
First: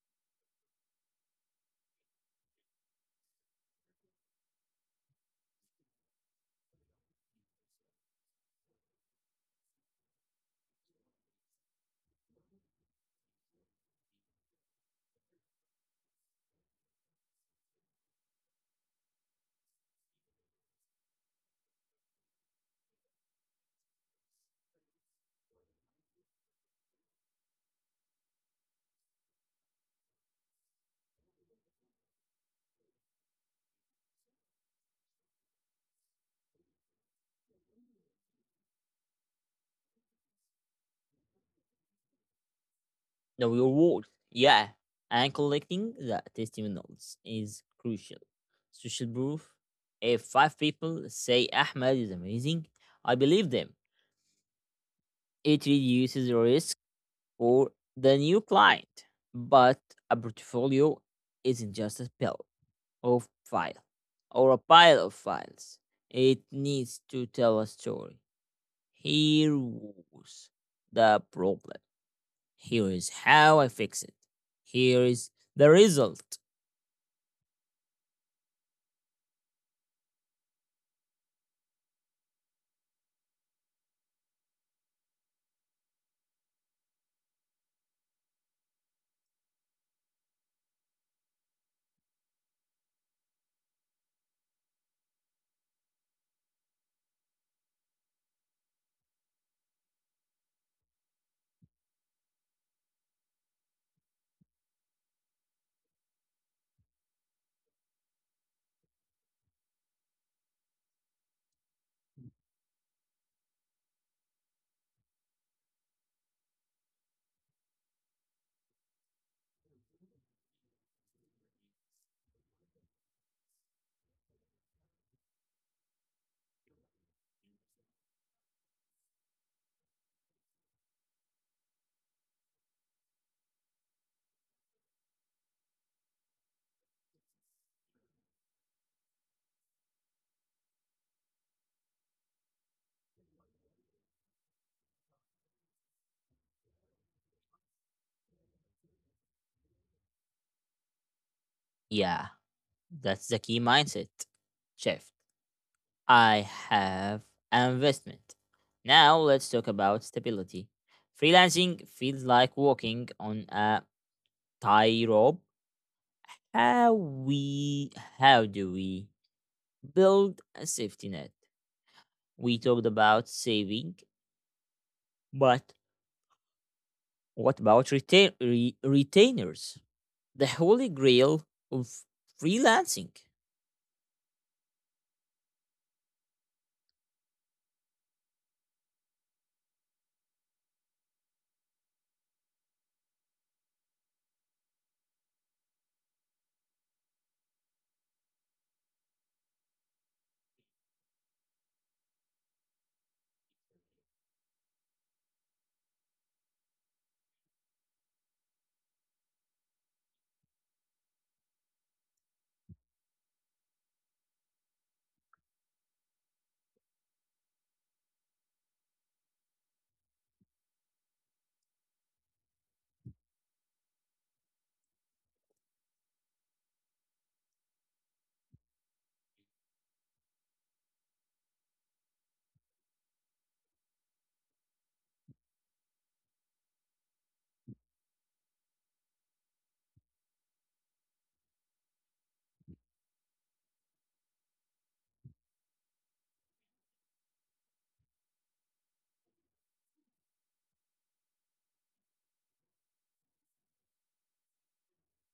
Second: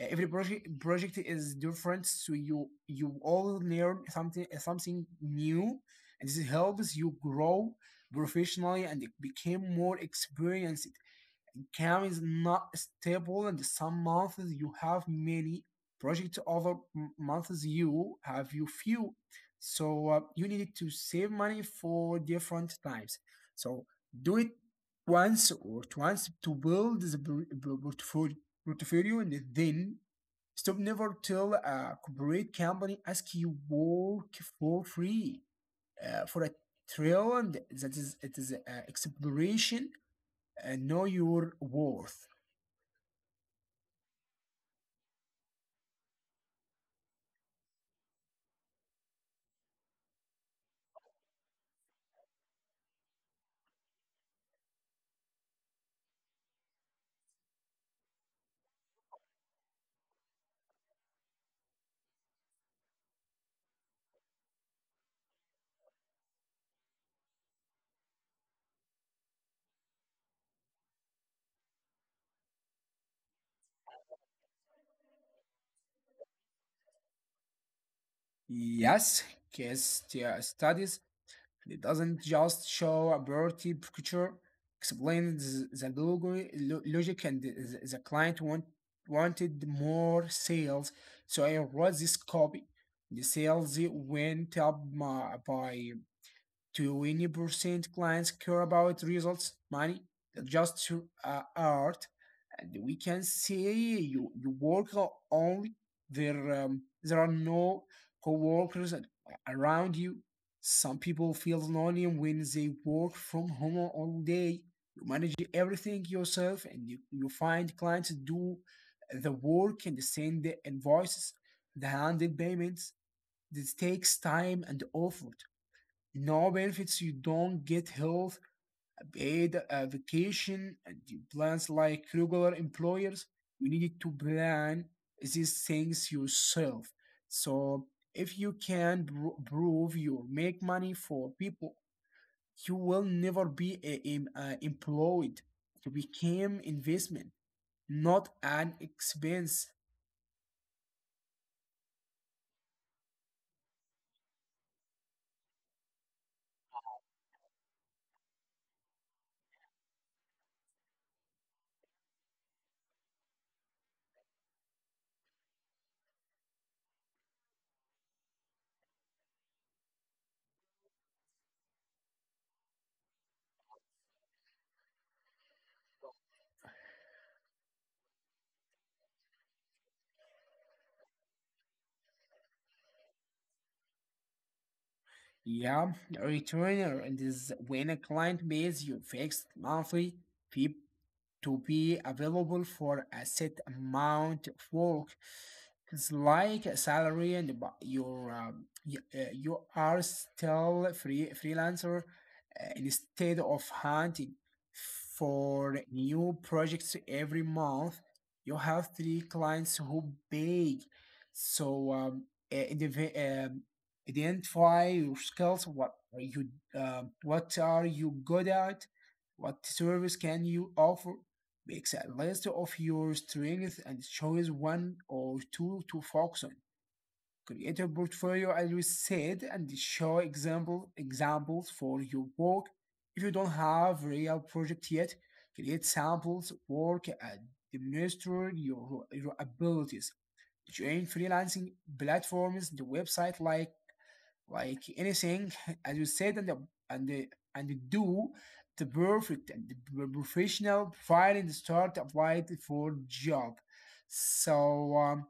Uh, Every project project is different, so you you all learn something something new, and this helps you grow professionally and become more experienced. Cam is not stable, and some months you have many projects, other months you have you few. So uh, you need to save money for different times. So do it once or twice to build the portfolio, portfolio, and then stop. Never till a corporate company ask you work for free uh, for a trail, and that is it is uh, exploration. Uh, know your worth.
The reward. Yeah, and collecting the testimonials is crucial. Social proof. If five people say Ahmed is amazing, I believe them. It reduces the risk for the new client. But a portfolio isn't just a pile of file or a pile of files. It needs to tell a story. Here was the problem. Here is how I fix it. Here is the result.
Yes, case stu- studies, it doesn't just show a priority picture, explains the logo, lo- logic and the, the client want, wanted more sales, so I wrote this copy. The sales went up my, by twenty percent. Clients care about results, money, just uh, art. And we can say you, you work o- only there. Um, there are no co-workers around you. Some people feel lonely when they work from home all day. You manage everything yourself, and you, you find clients, do the work, and send the invoices, the handed payments. This takes time and effort. No benefits, you don't get health, paid uh, vacation, and the plans like regular employers. You need to plan these things yourself. So if you can pro- prove you make money for people, you will never be a, em- uh, employed. You became investment, not an expense.
Yeah, that's the key mindset shift. I have an investment. Now let's talk about stability. Freelancing feels like walking on a tightrope. How we how do we build a safety net? We talked about saving, but what about retain re- retainers? The holy grail of freelancing.
Yeah, a returner. And this is when a client pays you fixed monthly fee to be available for a set amount of work. It's like a salary, and but you're um, you, uh, you are still free freelancer uh, instead of hunting for new projects every month. You have three clients who pay, so um, uh, indiv- um, identify your skills. What are you? Um what are you good at? What service can you offer? Makes a list of your strengths and choose one or two to focus on. Create a portfolio, as we said, and show example examples for your work. If you don't have real project yet, create samples, work, and demonstrate your, your abilities. Join freelancing platforms, the website like like anything as you said, and the, and the, and do the perfect and the professional providing the start applied for job. So um,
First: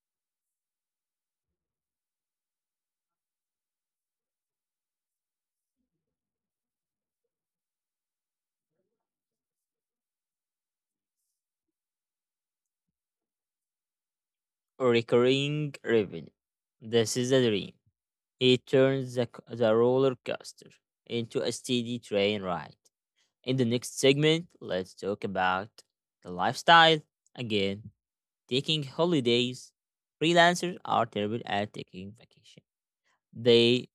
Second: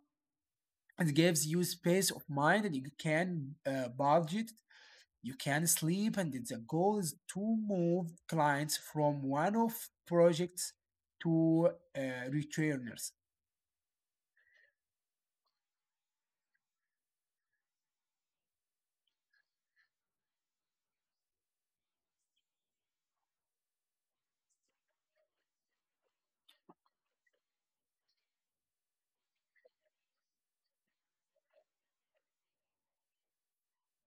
it gives you space of mind that you can uh, budget, you can sleep, and the goal is to move clients from one of projects to uh, returners.
Recurring revenue. This is a dream. It turns the, c- the roller coaster into a steady train ride. In the next segment, let's talk about the lifestyle. Again, taking holidays. Freelancers are terrible at taking vacation. They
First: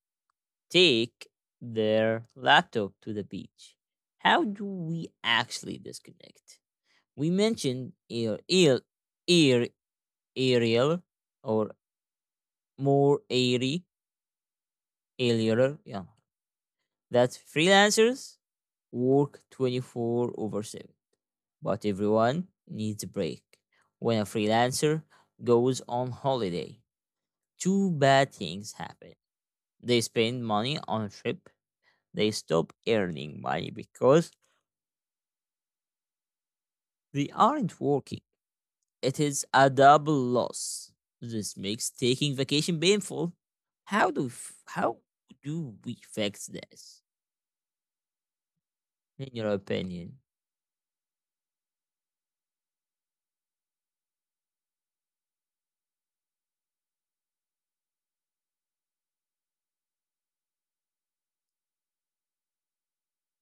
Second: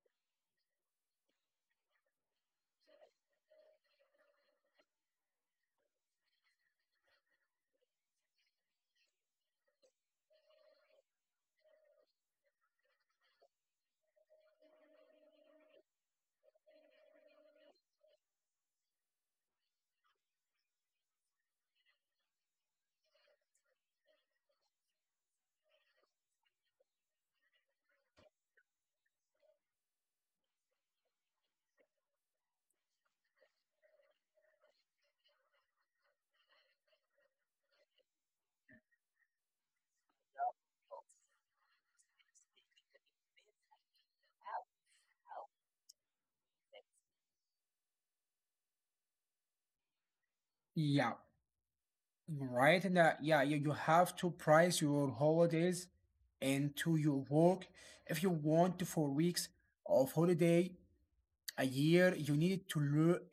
take their laptop to the beach. How do we actually disconnect? We mentioned ear, ear, ear, aerial or more airy earlier, yeah, that freelancers work twenty-four over seven, but everyone needs a break. When a freelancer goes on holiday, two bad things happen. They spend money on a trip, they stop earning money because they aren't working. It is a double loss. This makes taking vacation painful. How do f- how do we fix this? In your opinion?
Yeah. Right, and uh, yeah, you, you have to price your holidays into your work. If you want four weeks of holiday a year, you need to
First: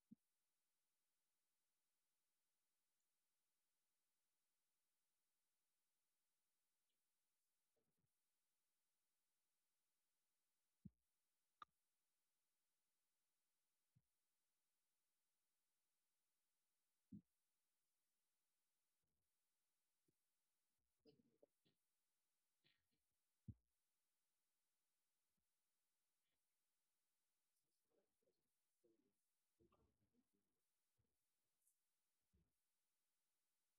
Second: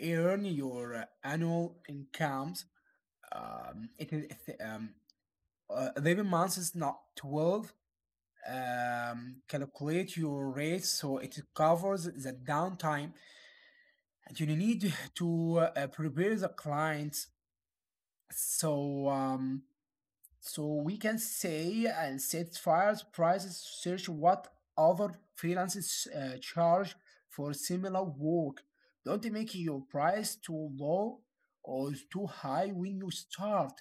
lear- earn your uh, annual incomes. Um, it is it- um, uh, eleven months is not twelve. Um, calculate your rates so it covers the downtime, and you need to uh, prepare the clients. So, um, So we can say and set fires prices to search what other freelancers uh, charge for similar work. Don't make your price too low or too high when you start.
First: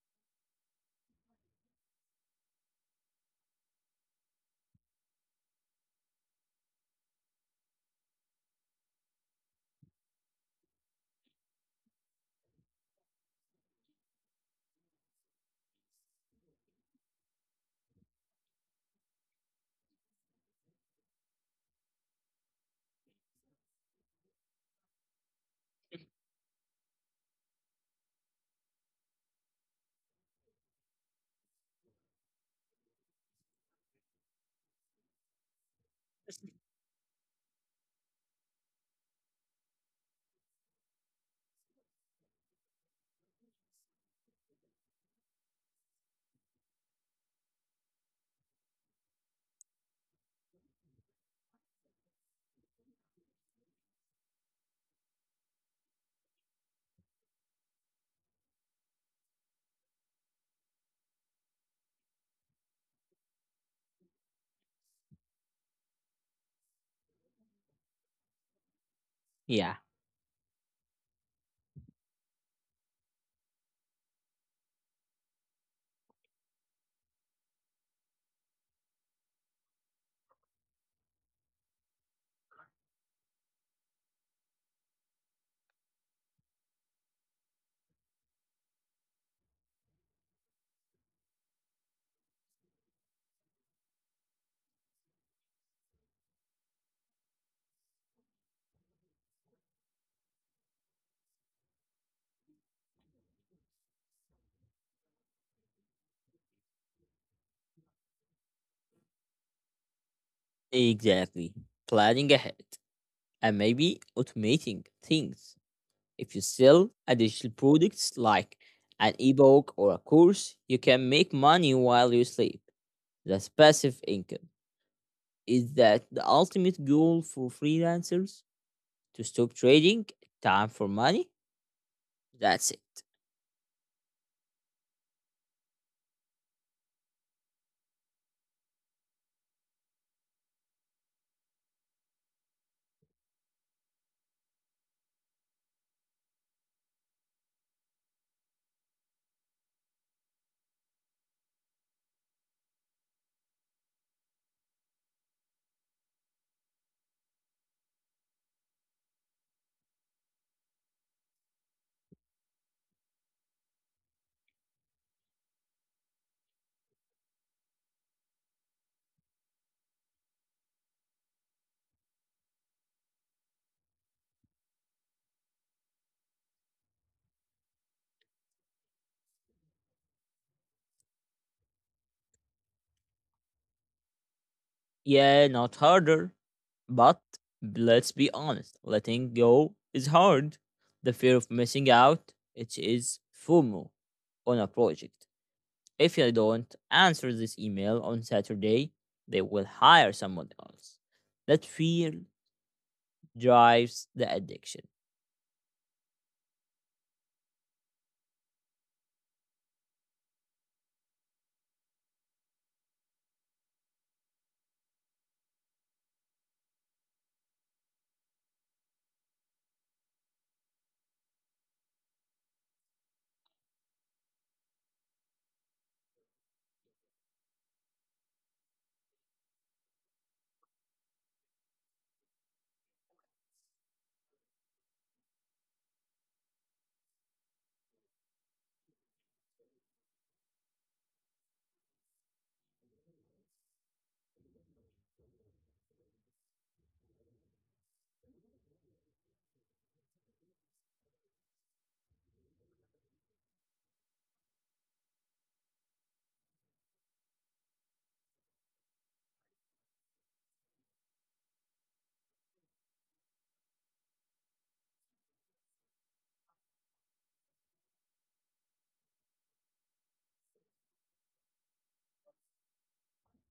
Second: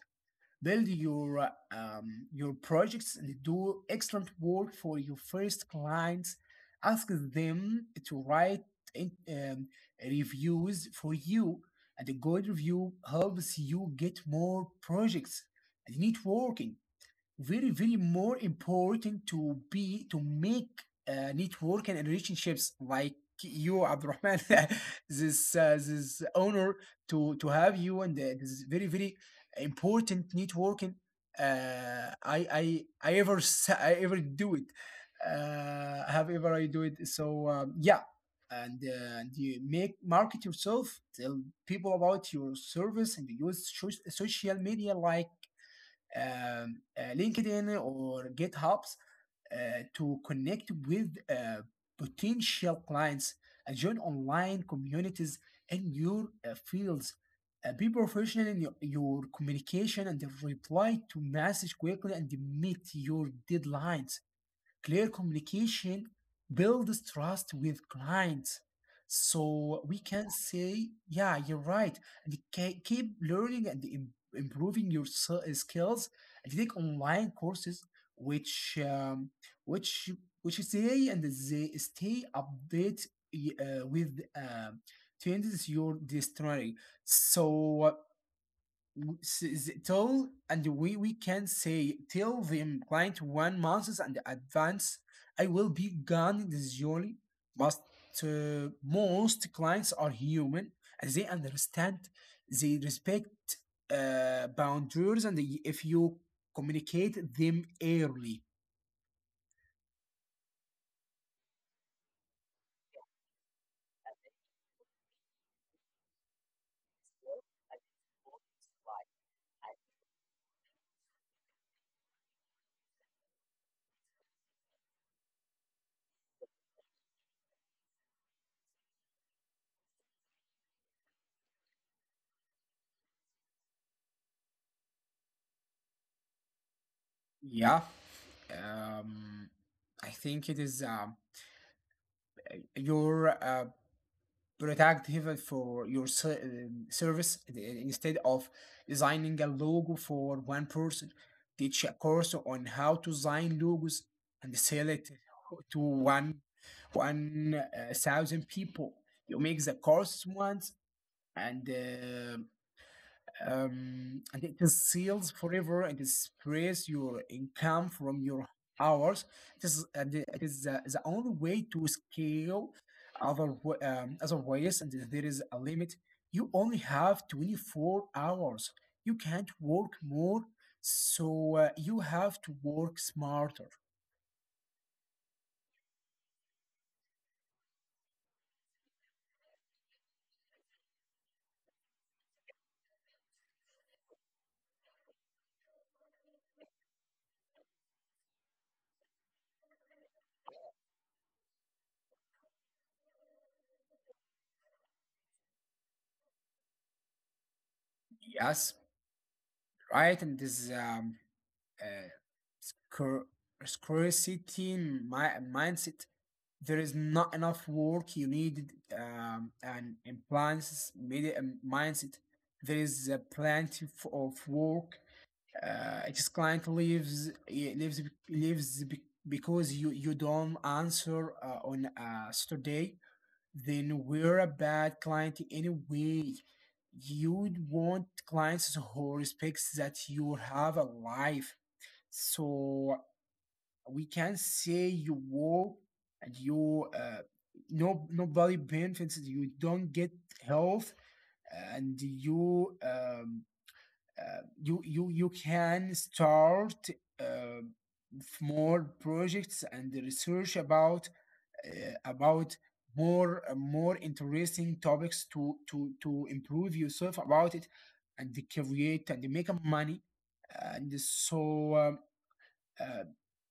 Build your uh, um, your projects and do excellent work for your first clients. Ask them to write in, um, reviews for you, and a good review helps you get more projects. And networking very very more important to be to make uh, network and relationships, like you, Abdurrahman. this uh, this honor to to have you, and uh, this is very very important networking. uh, I I I ever s- I ever do it, uh, have ever I do it, so um, yeah. And uh, and you make market yourself, tell people about your service, and use soc- social media like um, uh, LinkedIn or GitHubs uh, to connect with uh, potential clients and join online communities in your uh, fields. Uh, be professional in your, your communication, and reply to message quickly and meet your deadlines. Clear communication builds trust with clients.
Yeah.
So we can say, yeah, you're right. And ke- keep learning and im- improving your s- skills, and take online courses which um, which which say, and they stay update y- uh, with uh, trends your dictionary. So w- s- s- tell, and we we can say tell them client one month and advance. I will be gone this journey, but uh, most clients are human and they understand, they respect uh, boundaries, and they- if you communicate them early.
Exactly. Planning ahead and maybe automating things. If you sell a digital products like an ebook or a course, you can make money while you sleep. That's passive income. Is that the ultimate goal for freelancers? To stop trading time for money? That's it.
Yeah. Um i think it is um your uh, protective for your ser- um, service. Instead of designing a logo for one person, teach a course on how to design logos and sell it to one one uh, thousand people. You make the course once, and uh, um, and it is sealed forever, and it spreads your income from your hours. It is, and it is the, the only way to scale. Other wa- um, other ways, and there is a limit. You only have twenty-four hours. You can't work more, so uh, you have to work smarter.
Yeah, not harder. But let's be honest, letting go is hard. The fear of missing out, it is FOMO on a project. If you don't answer this email on Saturday, they will hire someone else. That fear drives the addiction.
Yes, right? And this um, uh, scar- scarcity mi- mindset. There is not enough work you need, um, and implants media um, mindset. There is uh, plenty f- of work. Uh, each client leaves eh, leaves leaves be- because you you don't answer uh, on a Saturday. Then we're a bad client anyway. You'd want clients who respects that you have a life. So we can say you work and you uh, no nobody benefits. You don't get health, and you um, uh, you you you can start uh, more projects and research about uh, about more uh, more interesting topics to to to improve yourself about it, and to create and to make money. and so um, uh,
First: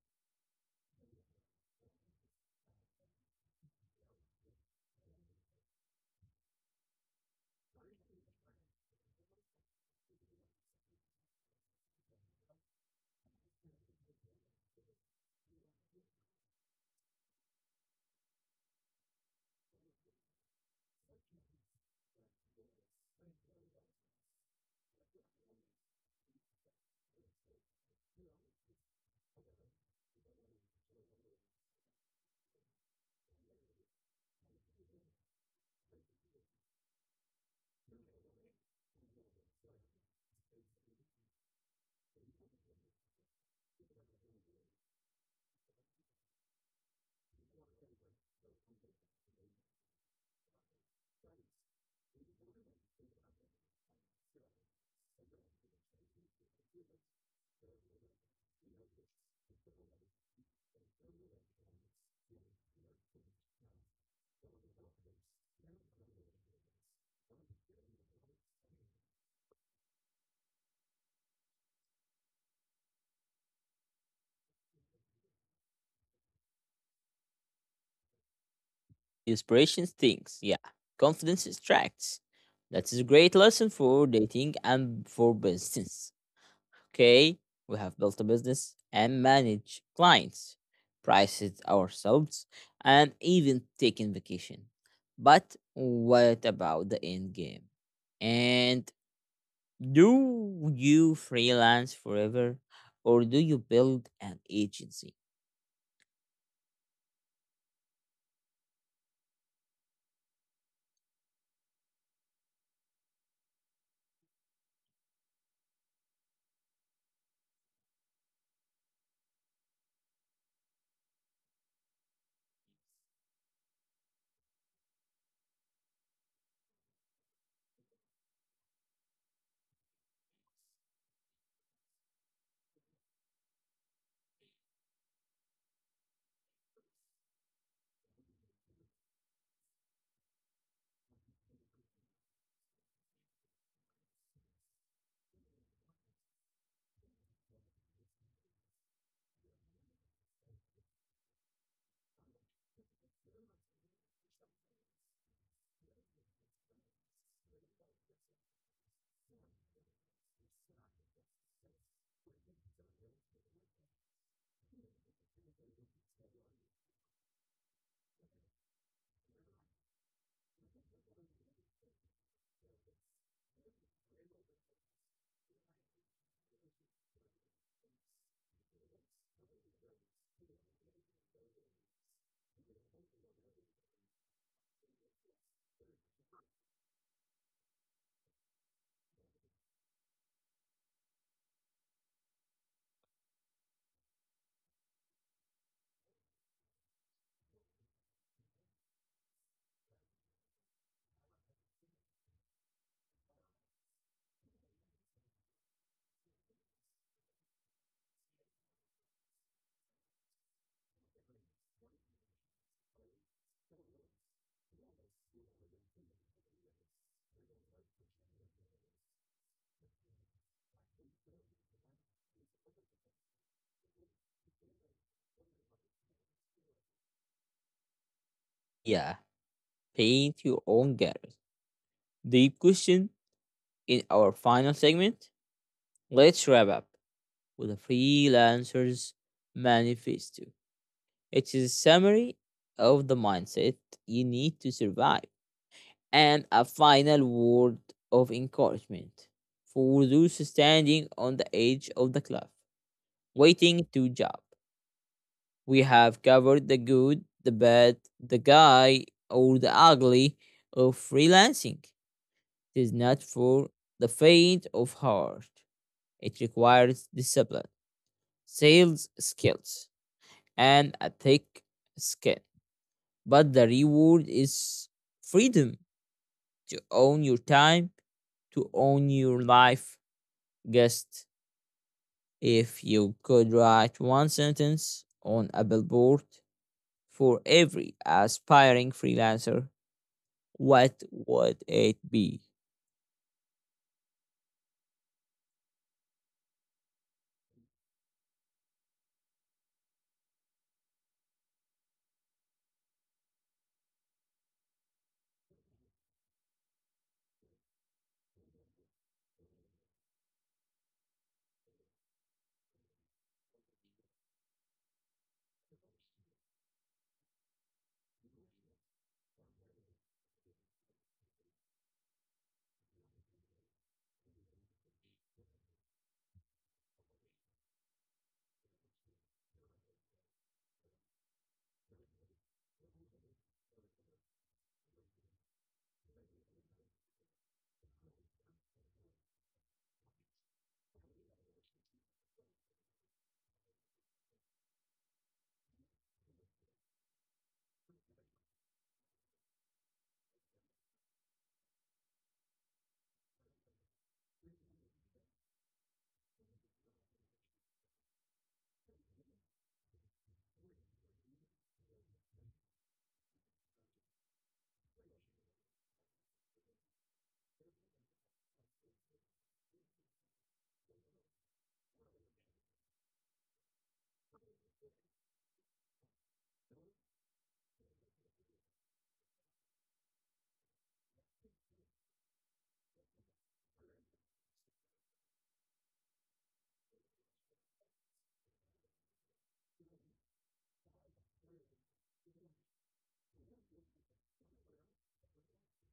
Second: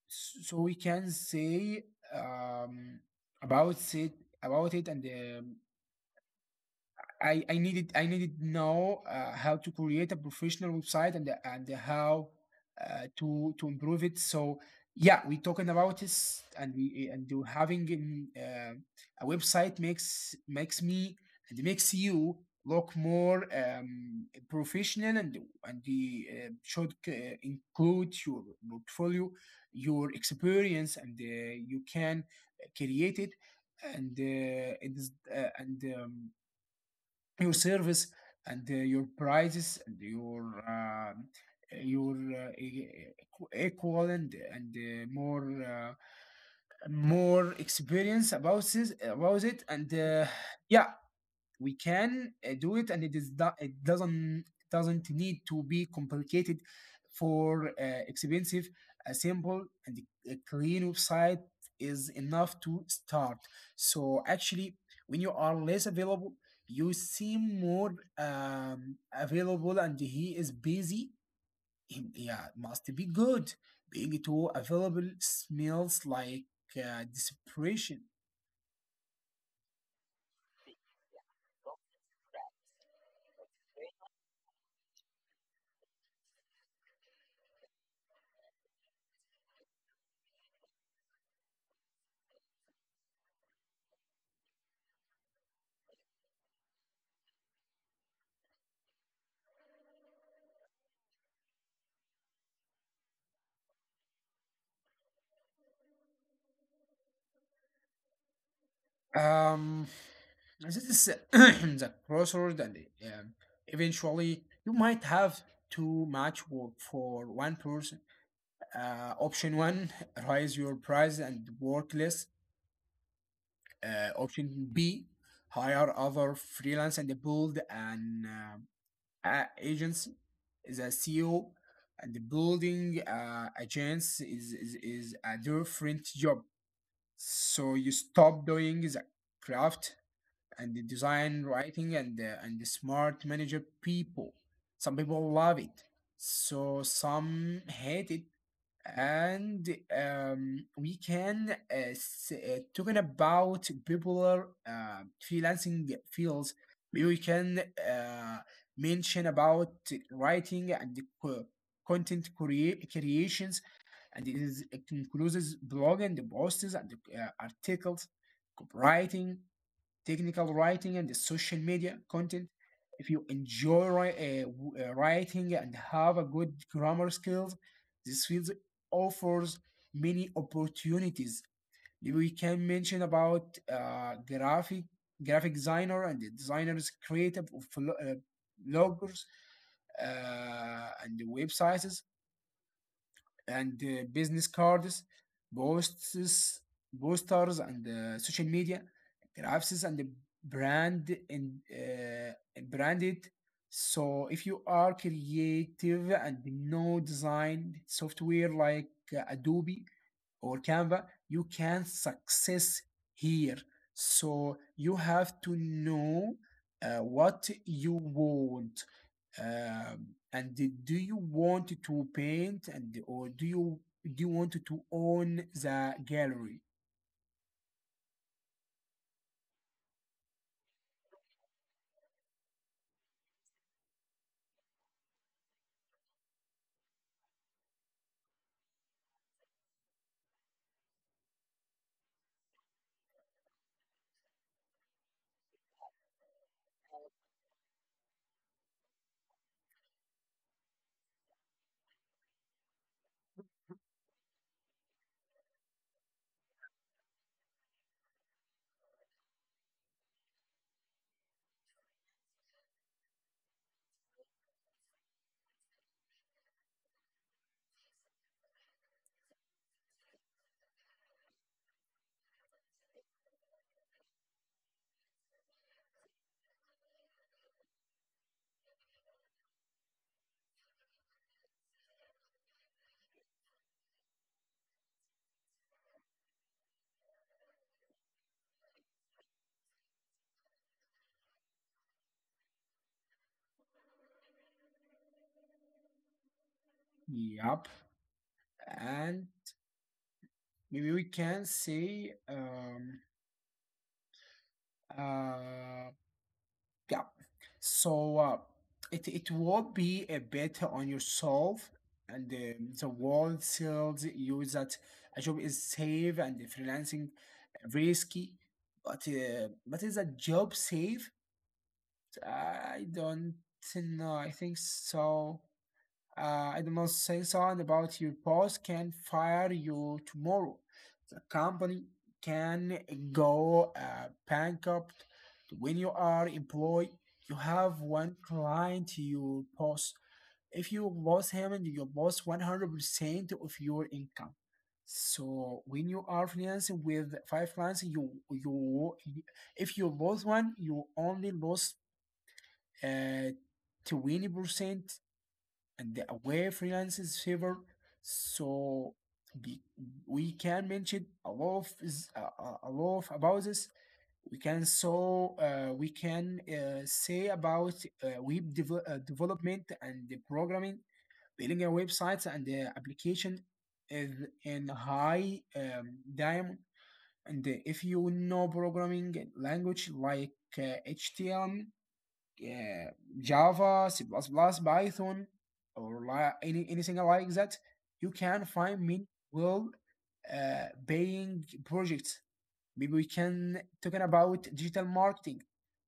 so we can say um, about it about it and um, I, I needed I needed to know uh, how to create a professional website, and and how uh, to to improve it. So yeah, we talking about this, and we and do having in, uh, a website makes makes me and makes you look more um, professional. And and the uh, should uh, include your portfolio, your experience, and uh, you can create it, and uh, it is uh, and um, your service, and uh, your prices, and your uh, your uh, e- equ- equal, and and uh, more uh, more experience about this about it and uh, yeah, we can uh, do it, and it is do- it doesn't doesn't need to be complicated for uh, expensive. A simple and a clean website is enough to start. So actually, when you are less available, you seem more um, available and he is busy. He- yeah, must be good. Being too available smells like uh, desperation.
Inspiration stinks. Yeah. Confidence distracts. That is a great lesson for dating and for business. Okay. We have built a business and manage clients, prices ourselves, and even taking vacation. But what about the end game? And do you freelance forever or do you build an agency?
Um, this is the crossroad, and um, eventually you might have too much work for one person. Uh, option one, raise your price and work less. Uh, option B, hire other freelance and build an um, a- agency. The C E O and the building uh, agents is, is, is a different job. So you stop doing the craft and the design writing and the, and the smart manager people. Some people love it, so some hate it. And um, we can uh, s- uh, Talking about popular uh, freelancing fields. Maybe we can uh, mention about writing and the co- content crea- creations, and it, is, it includes blog and the posts and the, uh, articles, copywriting, technical writing and social media content. If you enjoy wri- uh, w- uh, writing and have a good grammar skills, this field offers many opportunities. We can mention about uh, graphic graphic designer and the designers, creative of lo- uh, bloggers, uh, and the websites and uh, business cards, posts, posters, and uh, social media, graphics, and the brand and uh, branded. So if you are creative and know design software like uh, Adobe, or Canva, you can success here. So you have to know uh, what you want. Um, and do you want to paint and or do you do you want to own the gallery?
Yeah, paint your own gallery. Deep question in our final segment. Let's wrap up with a freelancer's manifesto. It is a summary of the mindset you need to survive and a final word of encouragement for those standing on the edge of the cliff, waiting to jump. We have covered the good, the bad, the guy, or the ugly of freelancing. It is not for the faint of heart. It requires discipline, sales skills, and a thick skin. But the reward is freedom to own your time, to own your life. Guest, if you could write one sentence on a billboard for every aspiring freelancer, what would it be?
Yep. And maybe we can say um, uh, yeah. So uh, it it will be a better on yourself, and the the world tells you that a job is safe and the freelancing risky, but uh, but is a job safe? I don't know. I think so. Uh, I don't know. Say something about your boss can fire you tomorrow. The company can go uh, bankrupt. When you are employed, you have one client to your boss. If you lose him, and you lose one hundred percent of your income. So when you are freelancing with five clients, you you if you lose one, you only lose uh, twenty percent and the away freelancers favor. So be, we can mention a lot of is- a, a- a lot of about this. We can so uh, we can uh, say about uh, web devel- uh, development and the programming, building a website and the application is in high um, diamond. And if you know programming language like uh, H T M L, yeah, Java, C++, Python, or li- any, anything like that, you can find many well uh, paying projects. Maybe we can talking about digital marketing.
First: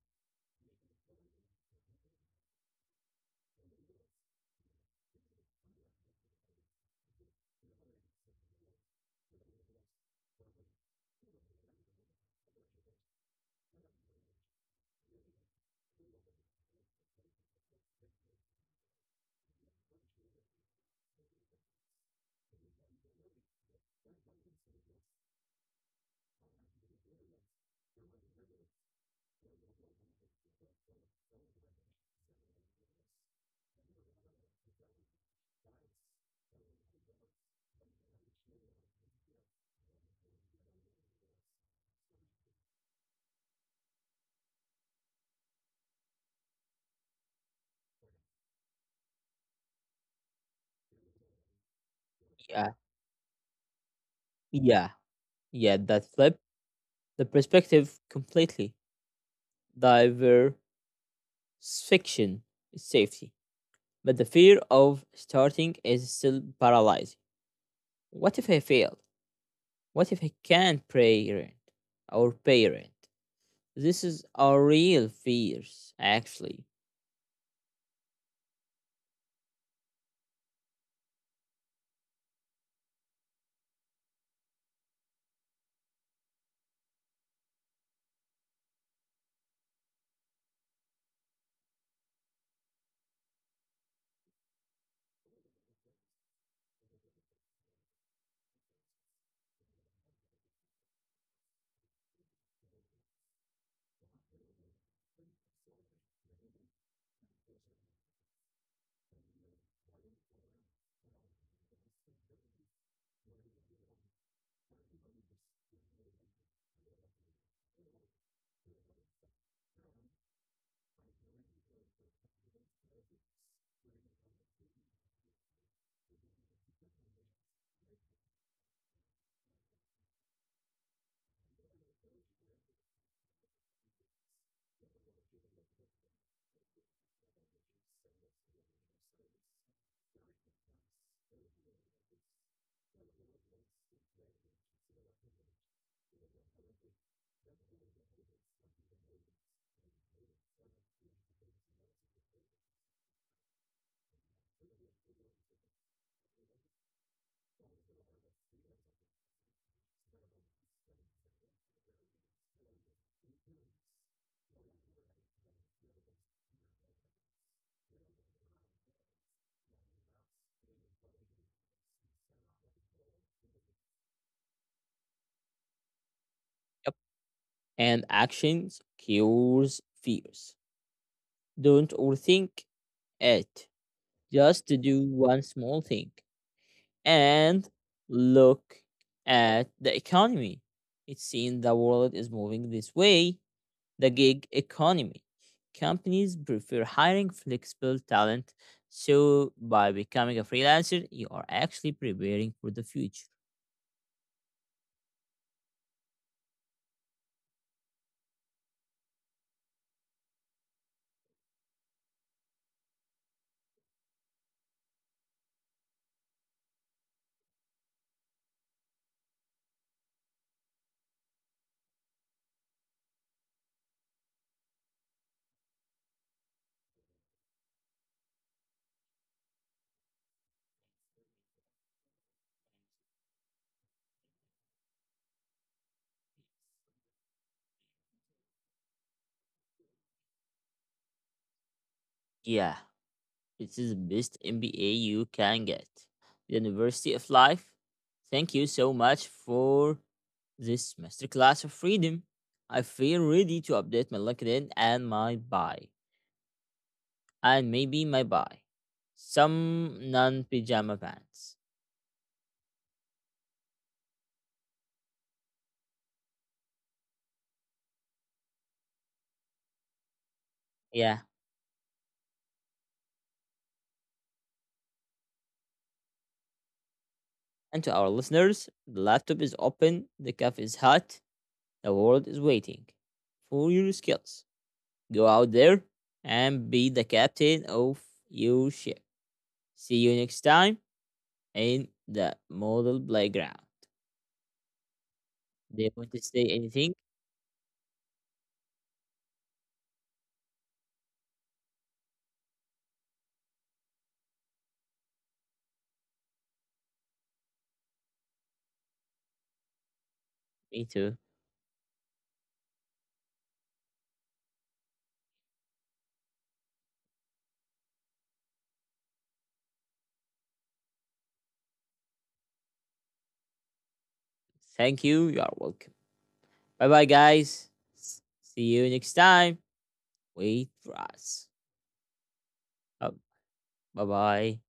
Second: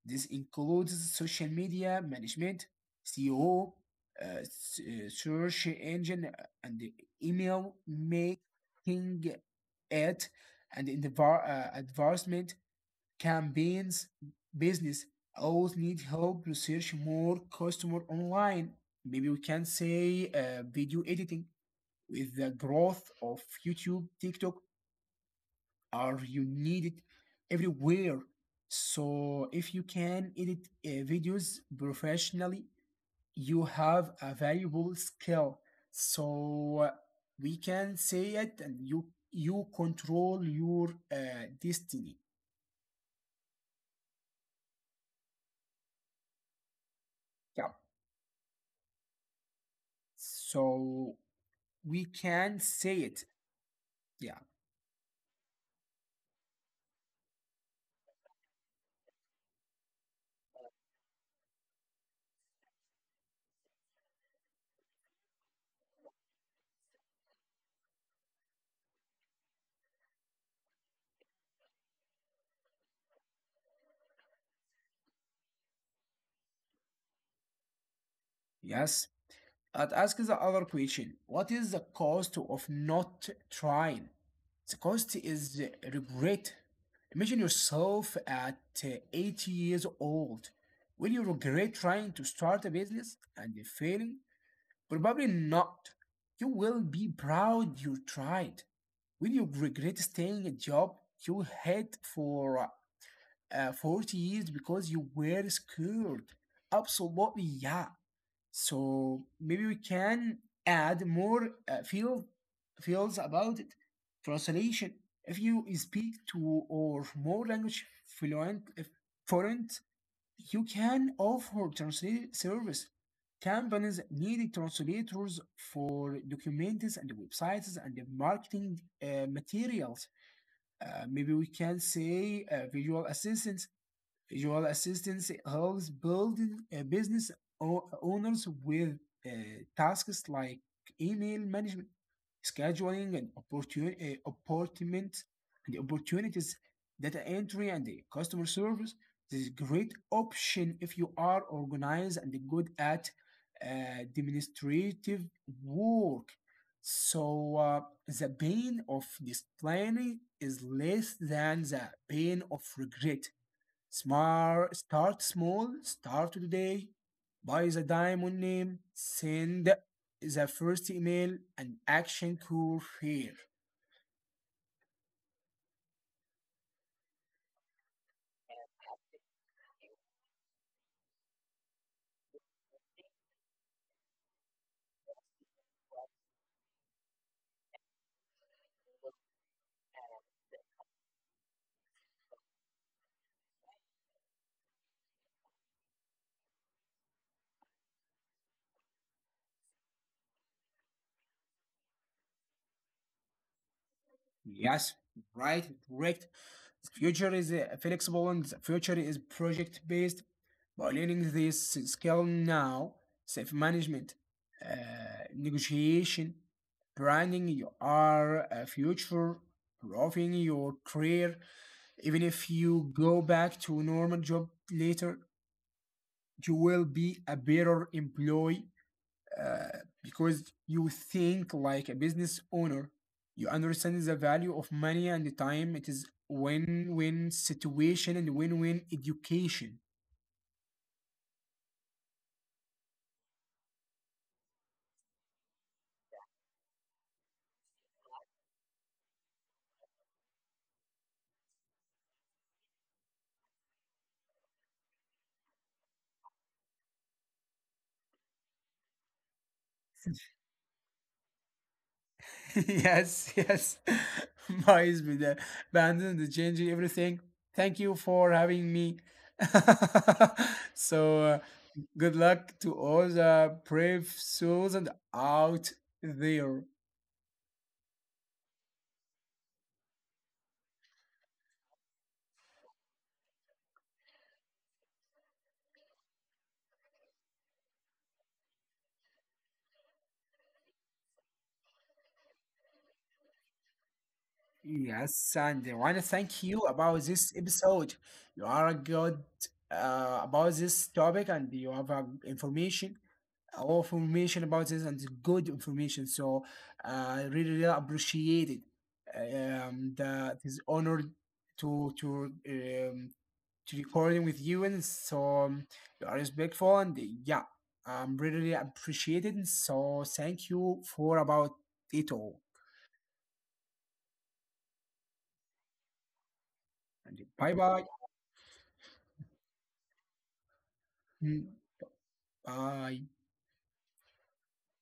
This includes social media management, S E O, uh, s- uh, search engine, uh, and the email making, ad, and in the var- uh, advertisement campaigns business always need help research more customer online. Maybe we can say uh, video editing with the growth of YouTube, TikTok, are you need it everywhere. So if you can edit uh, videos professionally, you have a valuable skill. So uh, we can say it, and you you control your uh, destiny. Yeah. So we can
Yeah,
say it. Yeah.
yeah, yeah. That flip the perspective completely. Diversification is safety, but the fear of starting is still paralyzing. What if I fail? What if I can't pay rent or pay rent? This is our real fears, actually.
Yes. I'd ask the other question. What is the cost of not trying? The cost is uh, regret. Imagine yourself at uh, eighty years old. Will you regret trying to start a business and failing? Probably not. You will be proud you tried. Will you regret staying a job you hate for uh, forty years because you were scared? Absolutely, yeah. So maybe we can add more uh, feel feels about it. Translation. If you speak two or more language fluent if fluent, you can offer translate service. Companies need translators for documents and websites and the marketing uh, materials. Uh, maybe we can say uh, visual assistants visual assistance helps building uh, business o- owners with uh, tasks like email management, scheduling, and opportunity, uh, appointment, and opportunities, data entry, and the customer service. This is great option if you are organized and good at uh, administrative work. So uh, the pain of discipline is less than the pain of regret. Smart, start small, start today. Buy the diamond name, send the first email, and action cool here.
Yep. And actions cures fears. Don't overthink it. Just to do one small thing. And look at the economy. It seems the world is moving this way the gig economy. Companies prefer hiring flexible talent, so by becoming a freelancer, you are actually preparing for the future.
Yes, right, correct. The future is uh, flexible and the future is project based. By learning this skill now, self management, uh, negotiation, branding, you are a future, growing your career. Even if you go back to a normal job later, you will be a better employee uh, because you think like a business owner. You understand the value of money and the time. It is win-win situation and win-win education.
Yeah, this is the best M B A you can get. The University of Life. Thank you so much for this masterclass of freedom. I feel ready to update my LinkedIn and my bio. And maybe my buy some non pajama pants.
Yes, yes. Boys with the abandon the changing everything. Thank you for having me. so
Yeah.
uh, good luck to all the brave souls and out there.
And to our listeners, the laptop is open, the cafe is hot, the world is waiting for your skills. Go out there and be the captain of your ship. See you next time in the model playground.
Yes, and I
Do
want
you
to
want to
thank
say
you about
anything?
this episode. You are good uh, about this topic, and you have uh, information, all information about this, and good information. So uh, I really, really appreciate it. And uh, it is
Me
honored
too.
to to um, to recording with you, and so you are respectful, and yeah, I'm really appreciated. And so thank you for about it all.
Thank you. You are welcome. Bye bye,
And bye
guys.
bye.
S- See you next time. Wait for us.
Bye.
Bye bye.